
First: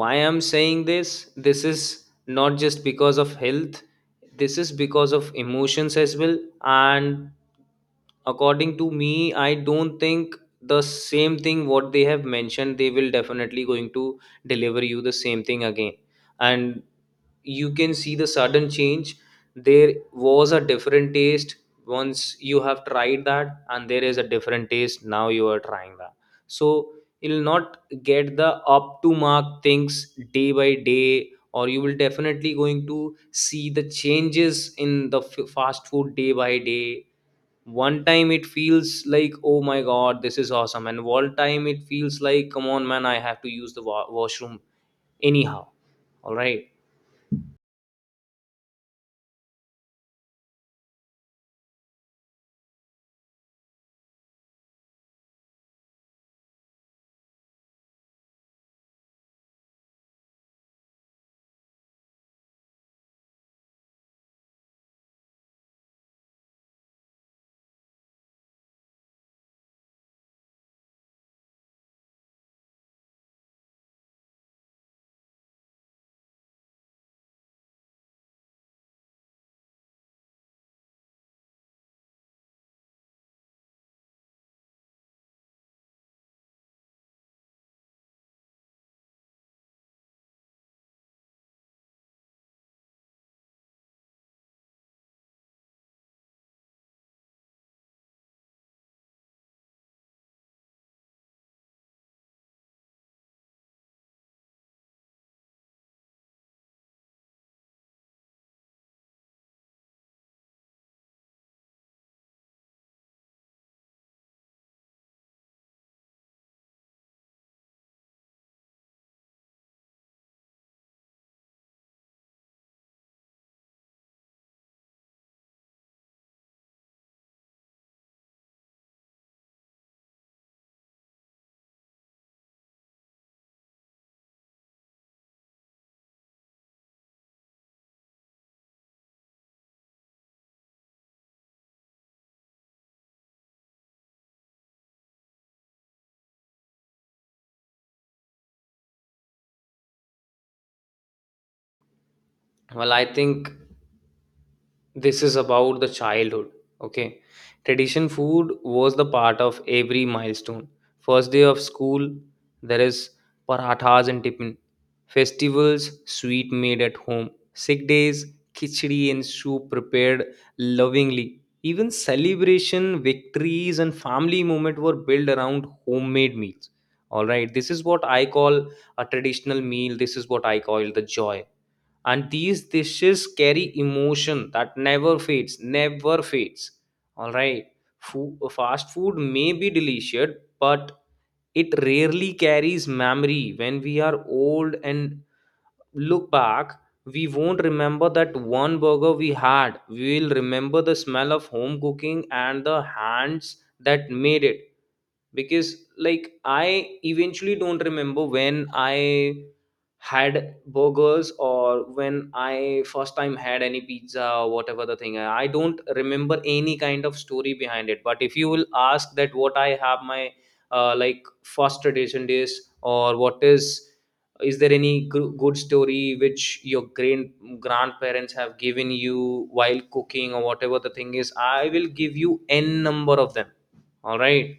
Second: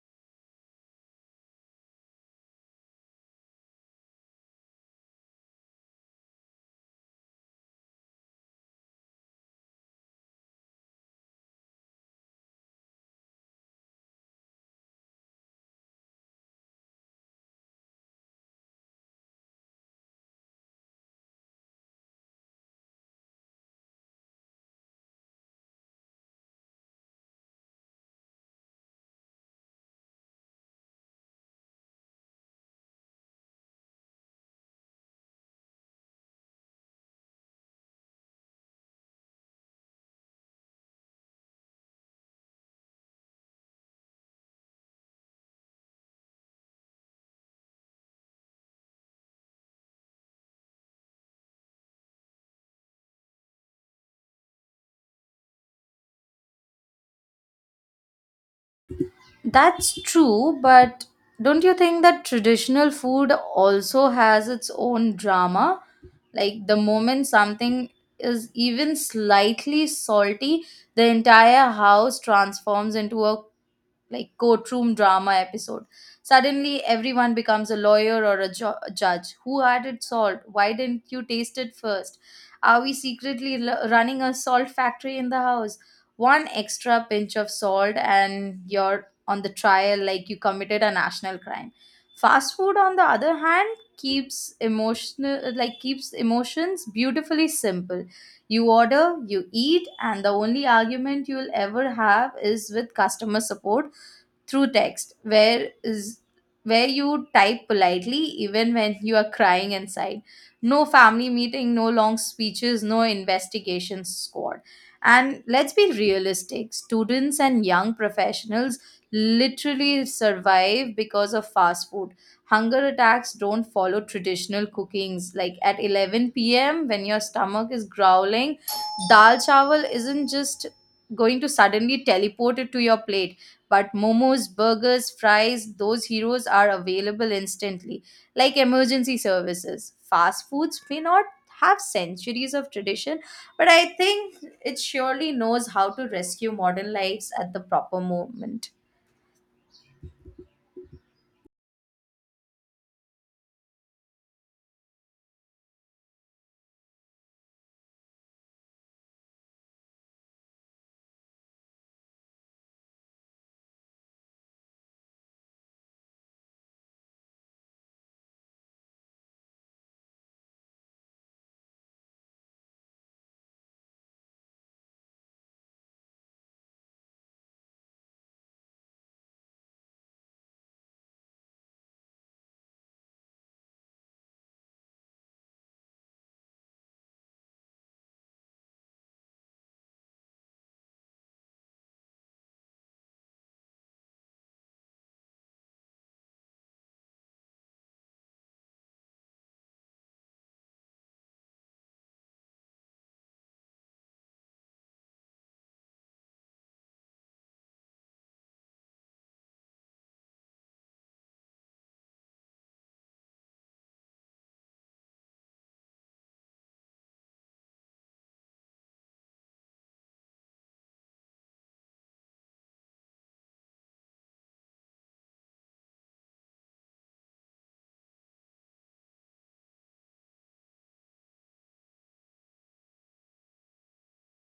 why I'm saying this, this is not just because of health, this is because of emotions as well. And according to me, I don't think the same thing what they have mentioned, they will definitely going to deliver you the same thing again. And you can see the sudden change. There was a different taste once you have tried that, and there is a different taste now you are trying that. So you'll not get the up to mark things day by day, or you will definitely going to see the changes in the f- fast food day by day. One time it feels like, oh my god, this is awesome, and one time it feels like, come on man, I have to use the wa- washroom anyhow. All right. That's true, but don't you think that traditional food also has its own drama? Like the moment something is even slightly salty, the entire house transforms into a like courtroom drama episode. Suddenly, everyone becomes a lawyer or a ju- a judge. Who had it solved? Why didn't you taste it first? Are we secretly l- running a salt factory in the house? One extra pinch of salt, and you're on the trial like you committed a national crime. Fast food, on the other hand, keeps emotional like keeps emotions beautifully simple. You order, you eat, and the only argument you'll ever have is with customer support through text, where is where you type politely even when you are crying inside. No family meeting, no long speeches, no investigation squad. And let's be realistic, students and young professionals literally survive because of fast food. Hunger attacks don't follow traditional cookings, like at eleven p m p.m. when your stomach is growling, dal chawal isn't just going to suddenly teleport it to your plate. But momos, burgers, fries, those heroes are available instantly, like emergency services. Fast foods may not have centuries of tradition, but I think it surely knows how to rescue modern lives at the proper moment. Well, I think this is about the childhood. Okay. Tradition food was the part of every milestone. First day of school, there is parathas and tiffin. Festivals, sweet made at home. Sick days, khichdi and soup prepared lovingly. Even celebration victories and family moment were built around homemade meals. All right, this is what I call a traditional meal. This is what I call the joy. And these dishes carry emotion that never fades, never fades. All right. Foo- fast food may be delicious, but it rarely carries memory. When we are old and look back, we won't remember that one burger we had. We will remember the smell of home cooking and the hands that made it. Because, like, I eventually don't remember when I had burgers, or when I first time had any pizza, or whatever the thing. I don't remember any kind of story behind it. But if you will ask that, what I have my uh, like first tradition days, or what is is there any gr- good story which your grand grandparents have given you while cooking or whatever the thing is, I will give you n number of them. All right,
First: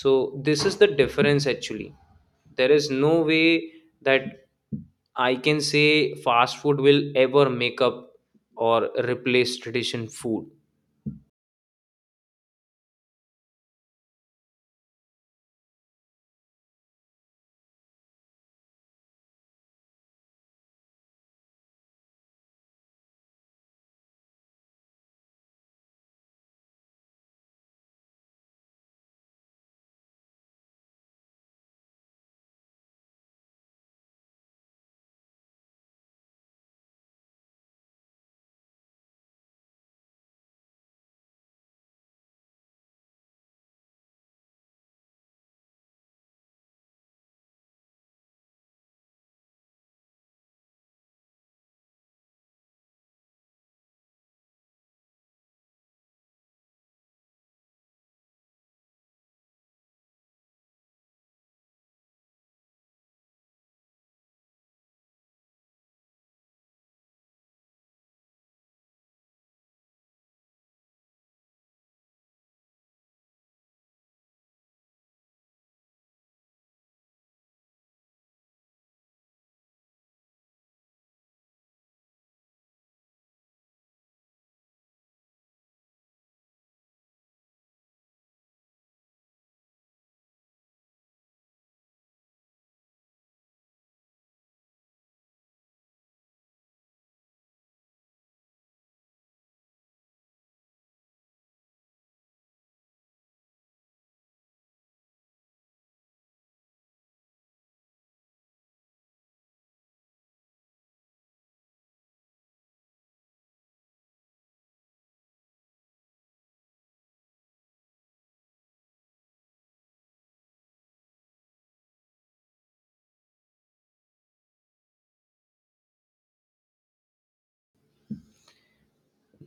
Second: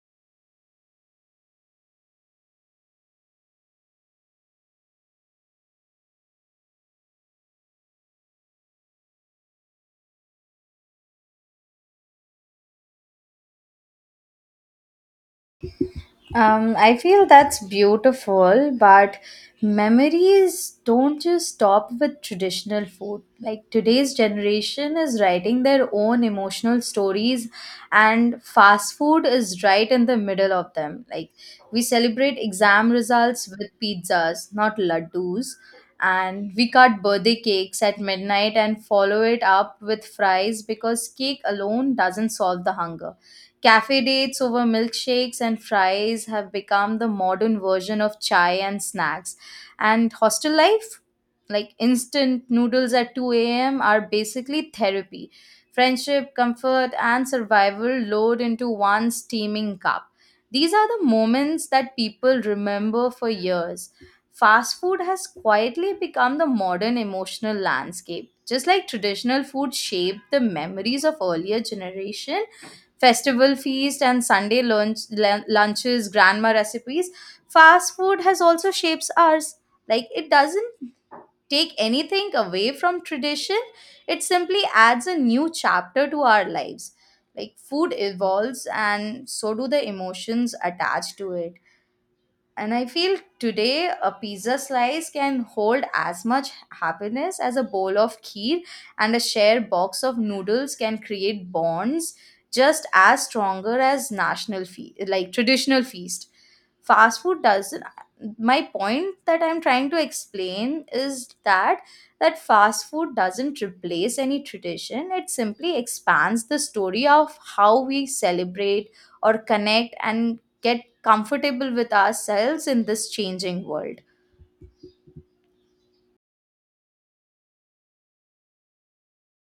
so this is the difference actually. There is no way that I can say fast food will ever make up or replace tradition food. Um, I feel that's beautiful, but memories don't just stop with traditional food. Like today's generation is writing their own emotional stories, and fast food is right in the middle of them. Like we celebrate exam results with pizzas, not laddus. And we cut birthday cakes at midnight and follow it up with fries, because cake alone doesn't solve the hunger. Cafe dates over milkshakes and fries have become the modern version of chai and snacks. And hostel life, like instant noodles at two a m, are basically therapy. Friendship, comfort, and survival load into one steaming cup. These are the moments that people remember for years. Fast food has quietly become the modern emotional landscape. Just like traditional food shaped the memories of earlier generation, festival feast and sunday lunch lun- lunches, grandma recipes, fast food has also shapes ours. Like it doesn't take anything away from tradition, it simply adds a new chapter to our lives. Like food evolves, and so do the emotions attached to it. And I feel today a pizza slice can hold as much happiness as a bowl of kheer, and a shared box of noodles can create bonds just as stronger as national fe- like traditional feast. Fast food doesn't My point that I'm trying to explain is that that fast food doesn't replace any tradition. It simply expands the story of how we celebrate or connect and get comfortable with ourselves in this changing world.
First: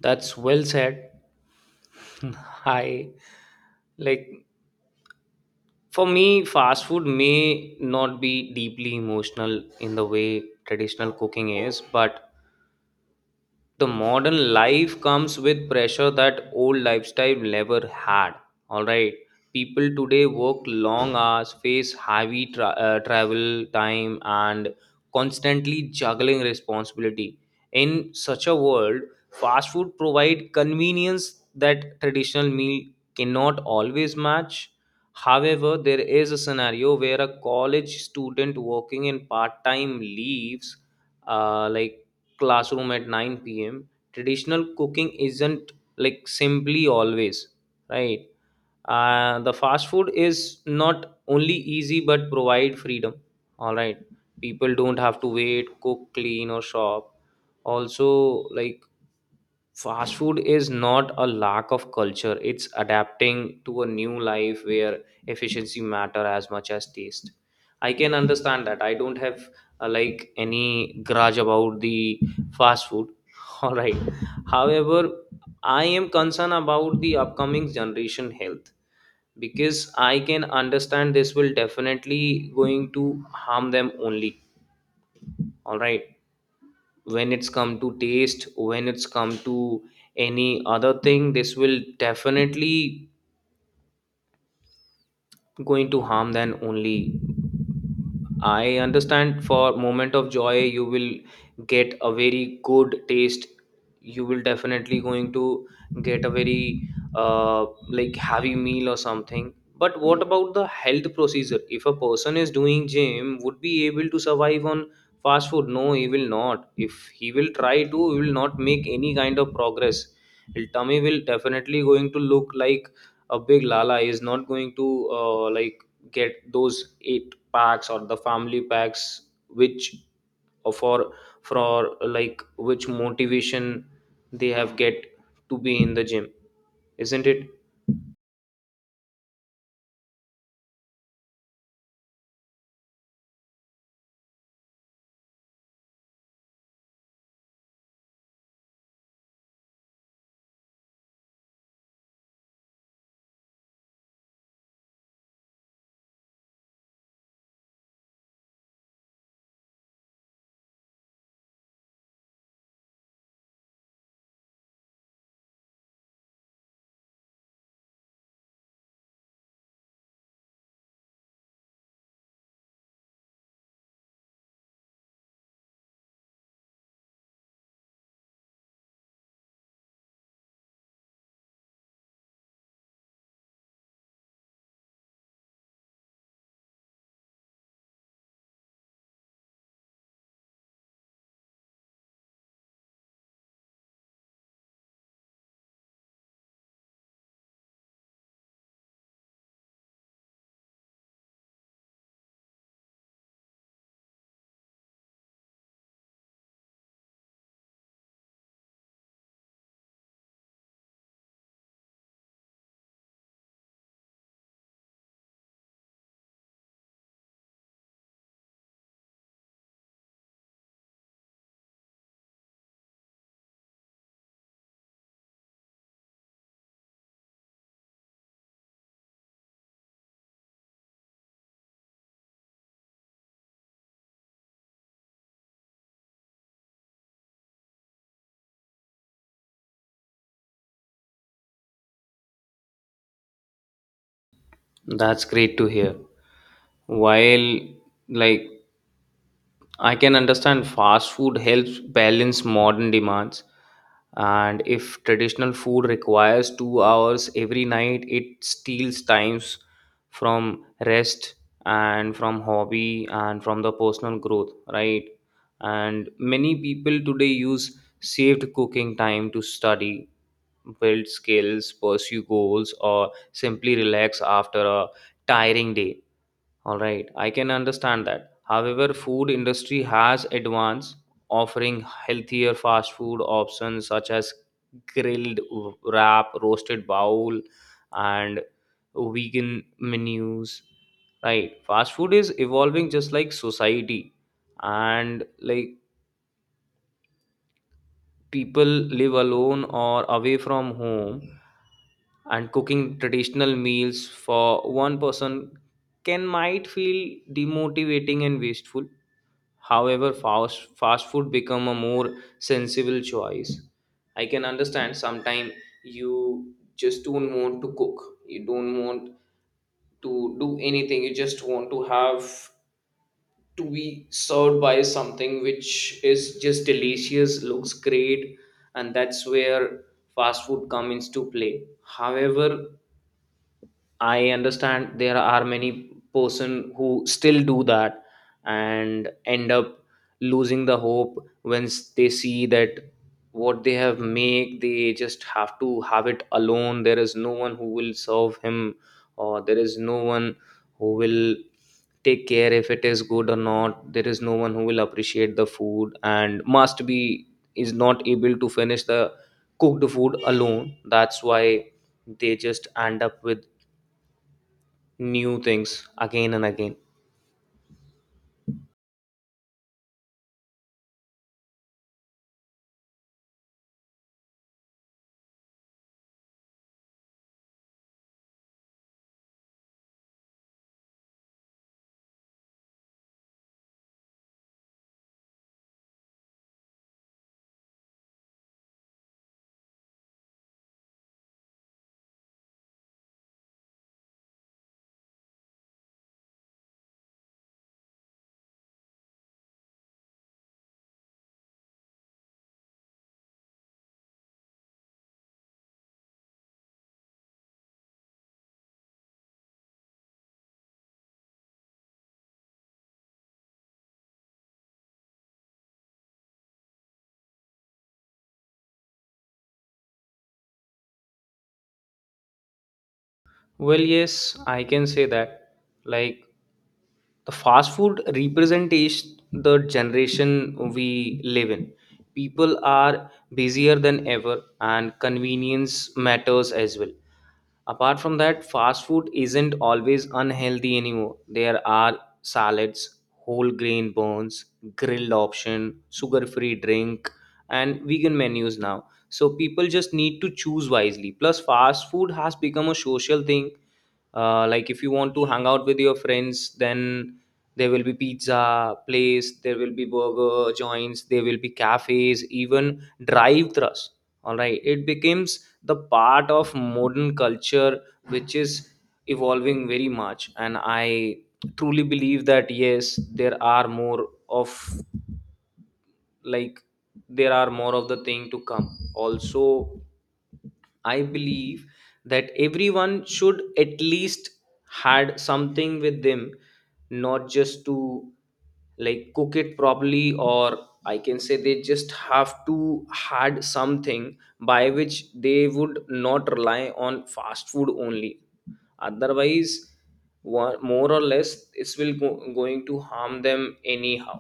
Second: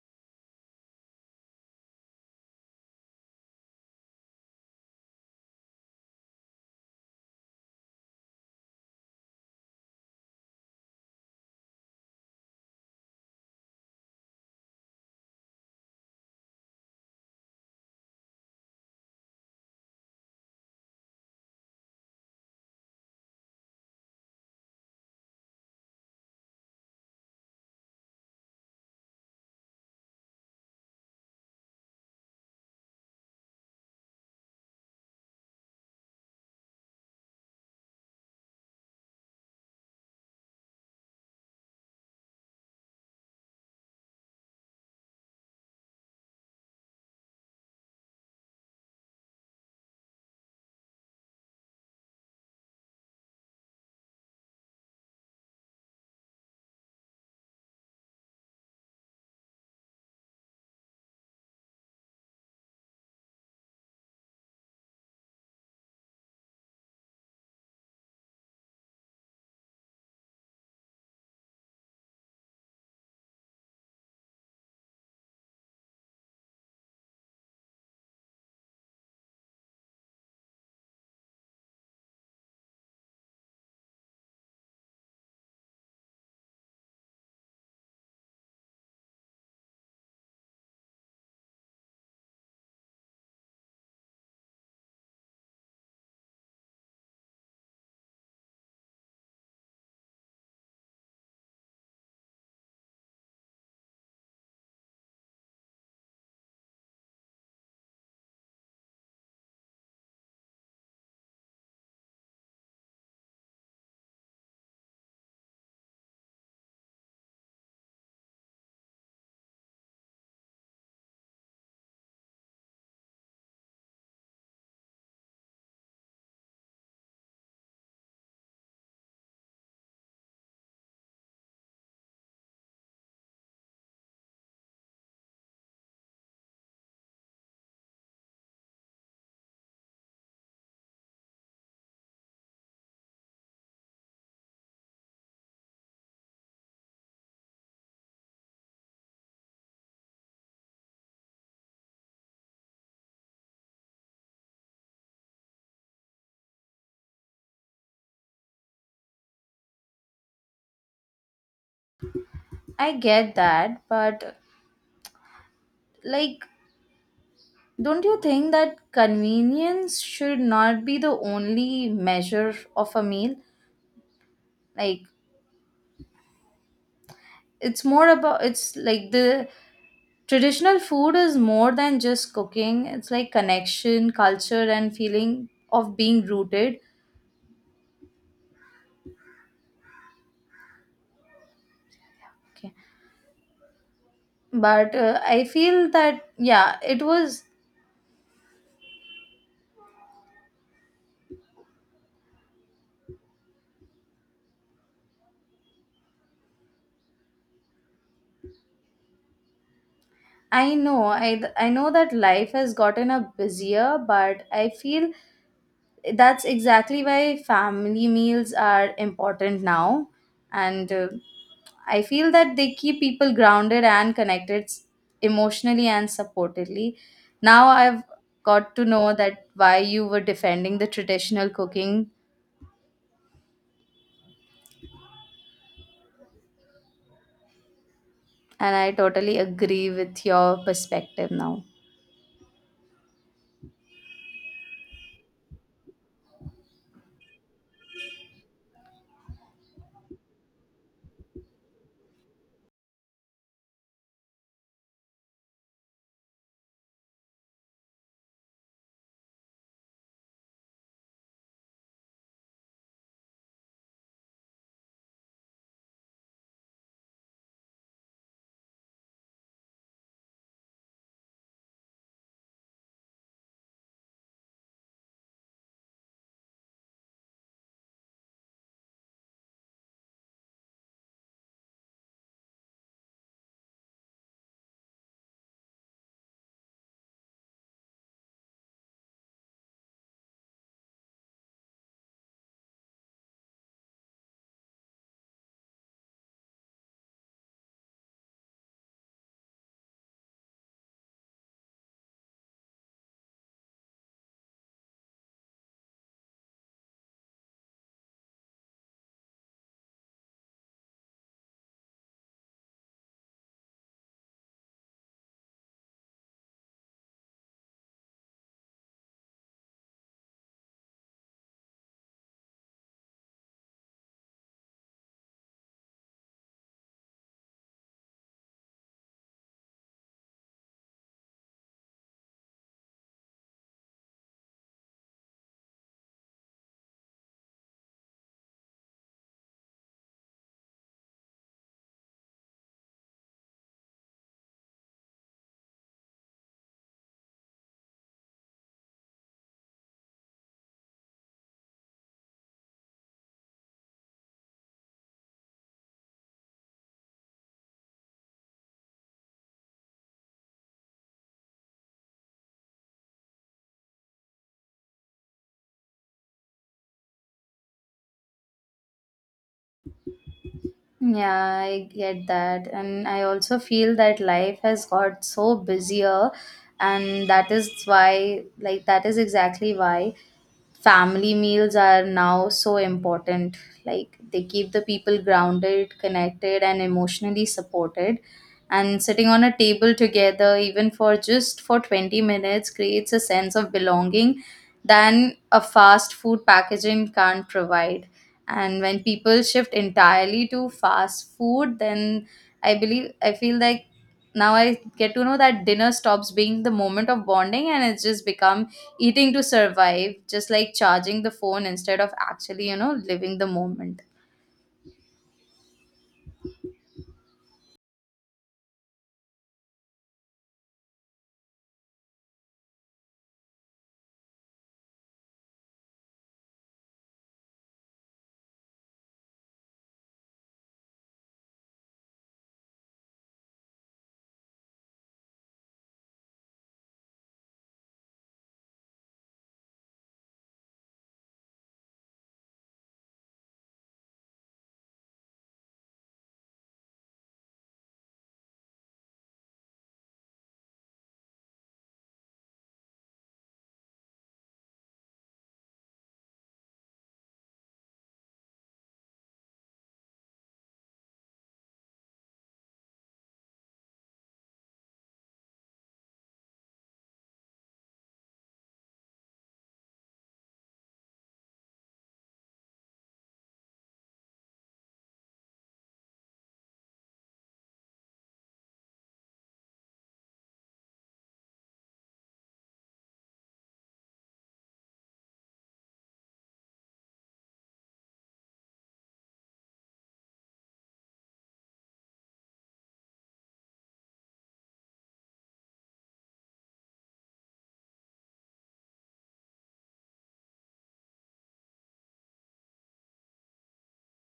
That's well said. I, like, for me, fast food may not be deeply emotional in the way traditional cooking is, but the modern life comes with pressure that old lifestyle never had. All right, people today work long hours, face heavy tra- uh, travel time, and constantly juggling responsibility. In such a world, fast food provide convenience that traditional meal cannot always match. However, there is a scenario where a college student working in part time leaves uh, like classroom at nine p m, traditional cooking isn't like simply always right. Uh, the fast food is not only easy but provide freedom. All right, people don't have to wait, cook, clean, or shop. Also, like, fast food is not a lack of culture, it's adapting to a new life where efficiency matter as much as taste. I can understand that. I don't have uh, like any grudge about the fast food. All right. However, I am concerned about the upcoming generation health, because I can understand this will definitely going to harm them only. All right, when it's come to taste, when it's come to any other thing, this will definitely going to harm than only. I understand for moment of joy you will get a very good taste. You will definitely going to get a very uh, like heavy meal or something. But what about the health procedure? If a person is doing gym, would be able to survive on fast food? No, he will not. If he will try to, he will not make any kind of progress. His tummy will definitely going to look like a big lala. He is not going to uh, like get those eight packs or the family packs which for for like which motivation they have get to be in the gym, isn't it? I get that, but like, don't you think that convenience should not be the only measure of a meal? Like, it's more about, it's like the traditional food is more than just cooking, it's like connection, culture, and feeling of being rooted. Okay. But uh, I feel that, yeah, it was, I know, I, I know that life has gotten a busier, but I feel that's exactly why family meals are important now. And uh, I feel that they keep people grounded and connected s- emotionally and supportively. Now I've got to know that why you were defending the traditional cooking, and I totally agree with your perspective now. That's great to hear. While, like, I can understand fast food helps balance modern demands. And if traditional food requires two hours every night, it steals times from rest and from hobby and from the personal growth, right? And many people today use saved cooking time to study, build skills, pursue goals, or simply relax after a tiring day. All right, I can understand that. However, food industry has advanced, offering healthier fast food options such as grilled wrap, roasted bowl, and vegan menus. Right, fast food is evolving just like society, and like people live alone or away from home, and cooking traditional meals for one person can might feel demotivating and wasteful. However, fast fast food become a more sensible choice. I can understand sometimes you just don't want to cook, you don't want to do anything, you just want to have to be served by something which is just delicious, looks great, and that's where fast food comes into play. However, I understand there are many person who still do that and end up losing the hope once they see that what they have make, they just have to have it alone. There is no one who will serve him, or there is no one who will take care if it is good or not. There is no one who will appreciate the food, and must be is not able to finish the cooked food alone. That's why they just end up with new things again and again. Yeah, I get that. And I also feel that life has got so busier, and that is why, like that is exactly why family meals are now so important. Like they keep the people grounded, connected, and emotionally supported. And sitting on a table together even for just for twenty minutes creates a sense of belonging than a fast food packaging can't provide. And when people shift entirely to fast food, then i believe I feel like now I get to know that dinner stops being the moment of bonding, and it just becomes eating to survive, just like charging the phone instead of actually, you know, living the moment. Well, yes, I can say that. Like, the fast food representation the generation we live in. People are busier than ever, and convenience matters as well. Apart from that, fast food isn't always unhealthy anymore. There are salads, whole grain buns, grilled option, sugar-free drink, and vegan menus now. So people just need to choose wisely. Plus, fast food has become a social thing. Uh, like, if you want to hang out with your friends, then there will be pizza place, there will be burger joints, there will be cafes, even drive thrus. All right, it becomes the part of modern culture, which is evolving very much. And I truly believe that yes, there are more of, like, there are more of the thing to come. Also, I believe that everyone should at least had something with them, not just to like cook it properly, or I can say they just have to had something by which they would not rely on fast food only. Otherwise, wa- more or less it's will go, going to harm them anyhow.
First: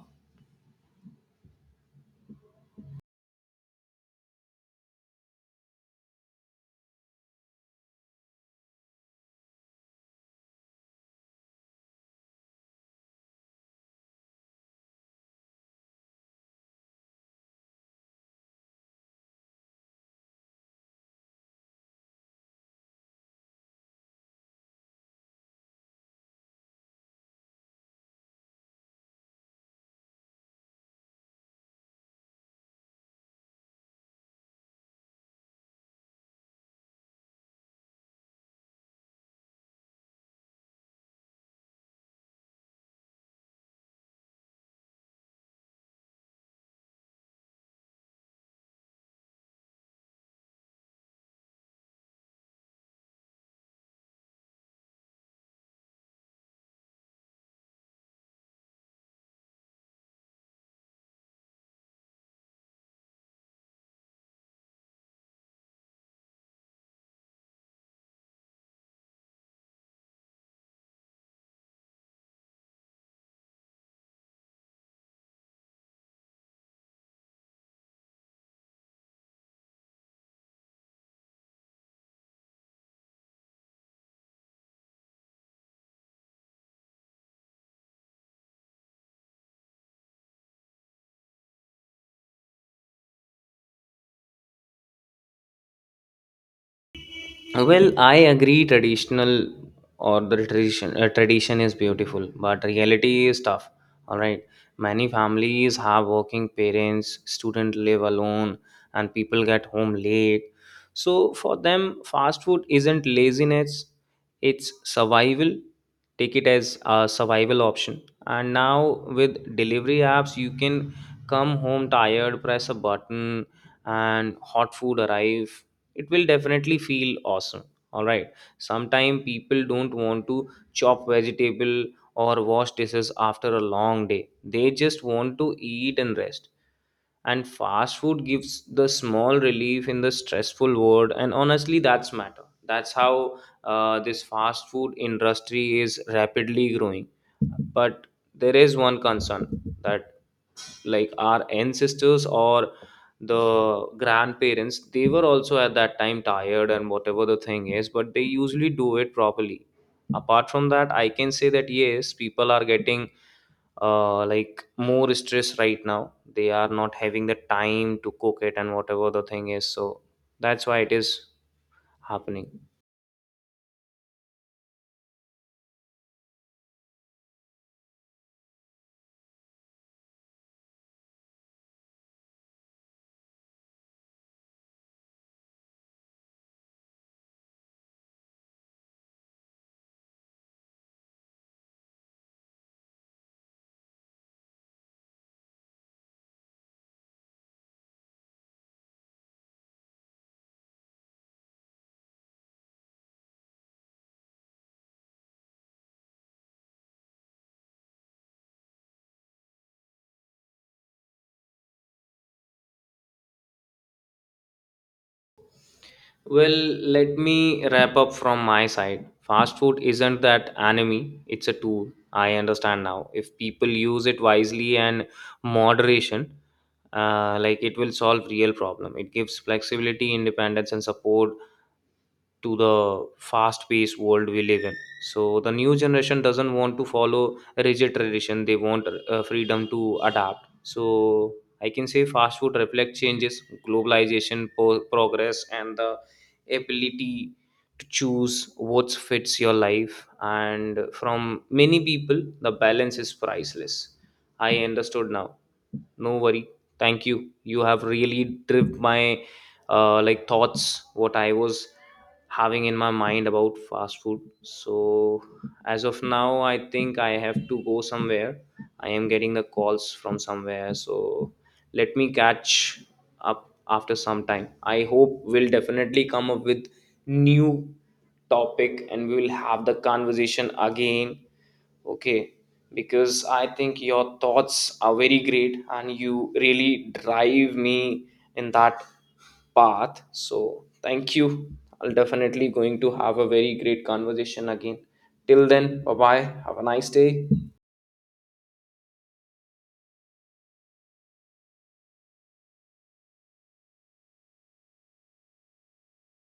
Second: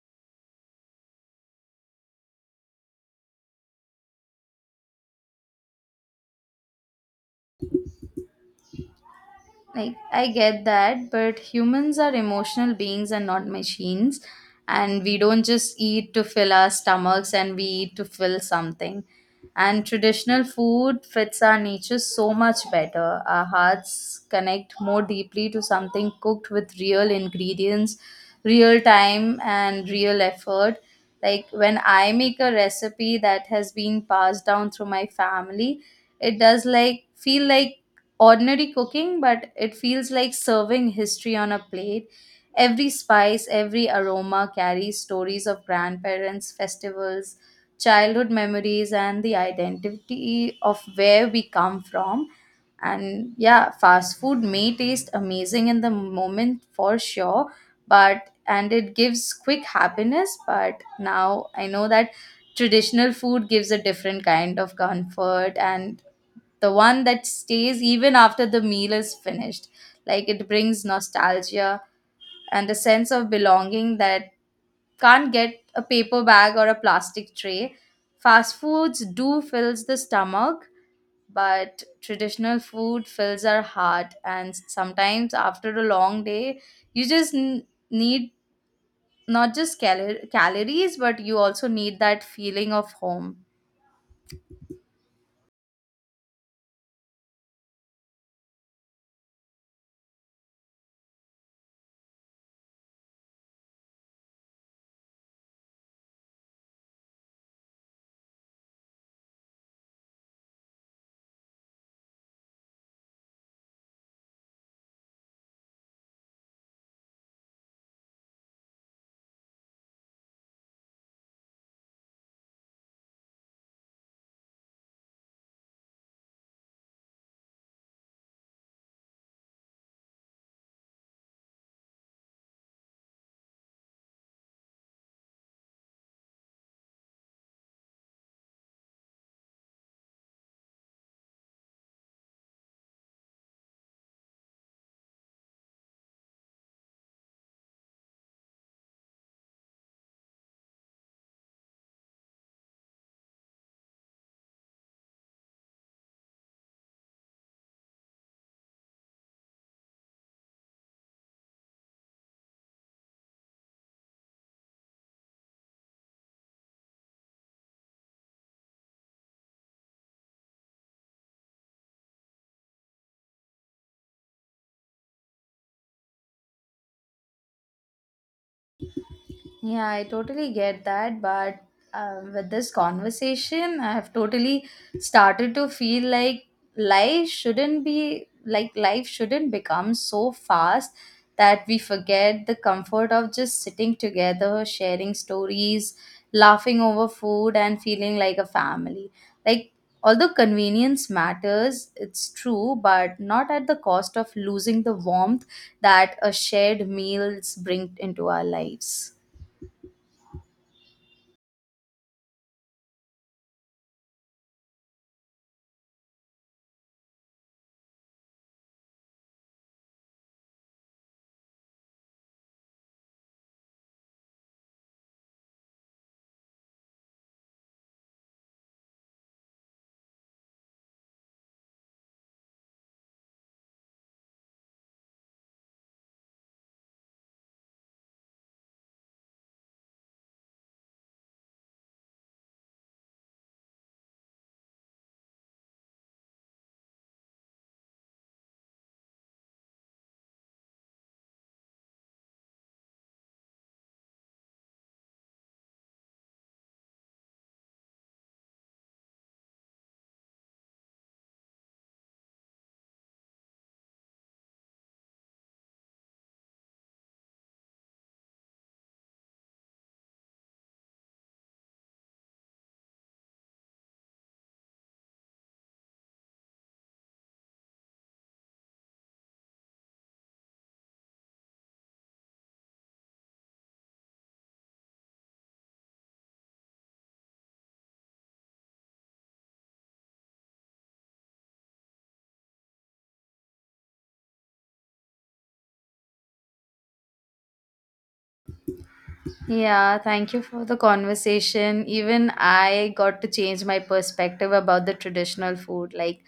Like I get that, but humans are emotional beings and not machines, and we don't just eat to fill our stomachs, and we eat to fill something. And traditional food fits our nature so much better. Our hearts connect more deeply to something cooked with real ingredients, real time, and real effort. Like when I make a recipe that has been passed down through my family, it does like feel like ordinary cooking, but it feels like serving history on a plate. Every spice, every aroma carries stories of grandparents, festivals, childhood memories, and the identity of where we come from. And yeah, fast food may taste amazing in the moment for sure, but and it gives quick happiness. But now I know that traditional food gives a different kind of comfort, and the one that stays even after the meal is finished. Like it brings nostalgia and a sense of belonging that can't get a paper bag or a plastic tray. Fast foods do fills the stomach, but traditional food fills our heart. And sometimes after a long day, you just n- need not just cal- calories, but you also need that feeling of home. Well, I agree traditional or the tradition, uh, tradition is beautiful, but reality is tough. All right. Many families have working parents, students live alone, and people get home late. So for them, fast food isn't laziness, it's survival. Take it as a survival option. And now with delivery apps, you can come home tired, press a button, and hot food arrive. It will definitely feel awesome. All right, sometimes people don't want to chop vegetable or wash dishes after a long day. They just want to eat and rest, and fast food gives the small relief in the stressful world, and honestly that's matter. That's how uh, this fast food industry is rapidly growing. But there is one concern that, like, our ancestors or the grandparents, they were also at that time tired and whatever the thing is, but they usually do it properly. Apart from that, I can say that yes, people are getting uh, like more stress right now, they are not having the time to cook it and whatever the thing is, so that's why it is happening. Yeah, I totally get that. But uh, with this conversation, I have totally started to feel like life shouldn't be like life shouldn't become so fast that we forget the comfort of just sitting together, sharing stories, laughing over food, and feeling like a family. Like, although convenience matters, it's true, but not at the cost of losing the warmth that a shared meals bring into our lives. Well, let me wrap up from my side. Fast food isn't that enemy, it's a tool. I understand now. If people use it wisely and moderation, uh, like it will solve real problem. It gives flexibility, independence, and support to the fast paced world we live in. So the new generation doesn't want to follow rigid tradition, they want uh, freedom to adapt. So I can say fast food reflect changes, globalization, po- progress, and the ability to choose what fits your life, and from many people the balance is priceless. I understood now, no worry. Thank you, you have really driven my uh, like thoughts what I was having in my mind about fast food. So as of now, I think I have to go somewhere, I am getting the calls from somewhere. So let me catch up after some time. I hope we'll definitely come up with new topic and we will have the conversation again, okay? Because I think your thoughts are very great and you really drive me in that path, so thank you. I'll definitely going to have a very great conversation again. Till then, bye bye, have a nice day. Yeah, thank you for the conversation. Even I got to change my perspective about the traditional food. Like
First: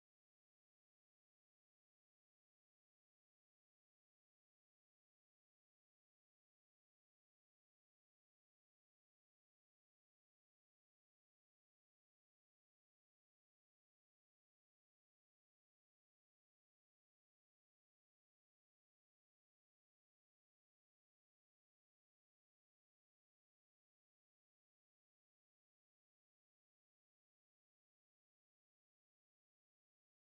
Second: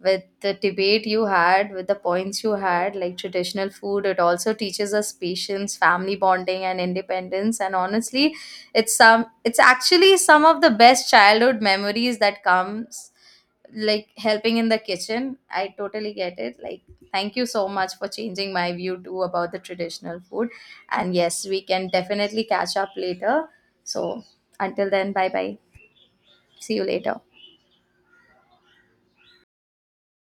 with the debate you had, with the points you had, like traditional food, it also teaches us patience, family bonding, and independence. And honestly, it's some it's actually some of the best childhood memories that comes, like helping in the kitchen. I totally get it. Like thank you so much for changing my view too about the traditional food, and yes, we can definitely catch up later. So until then, bye bye, see you later.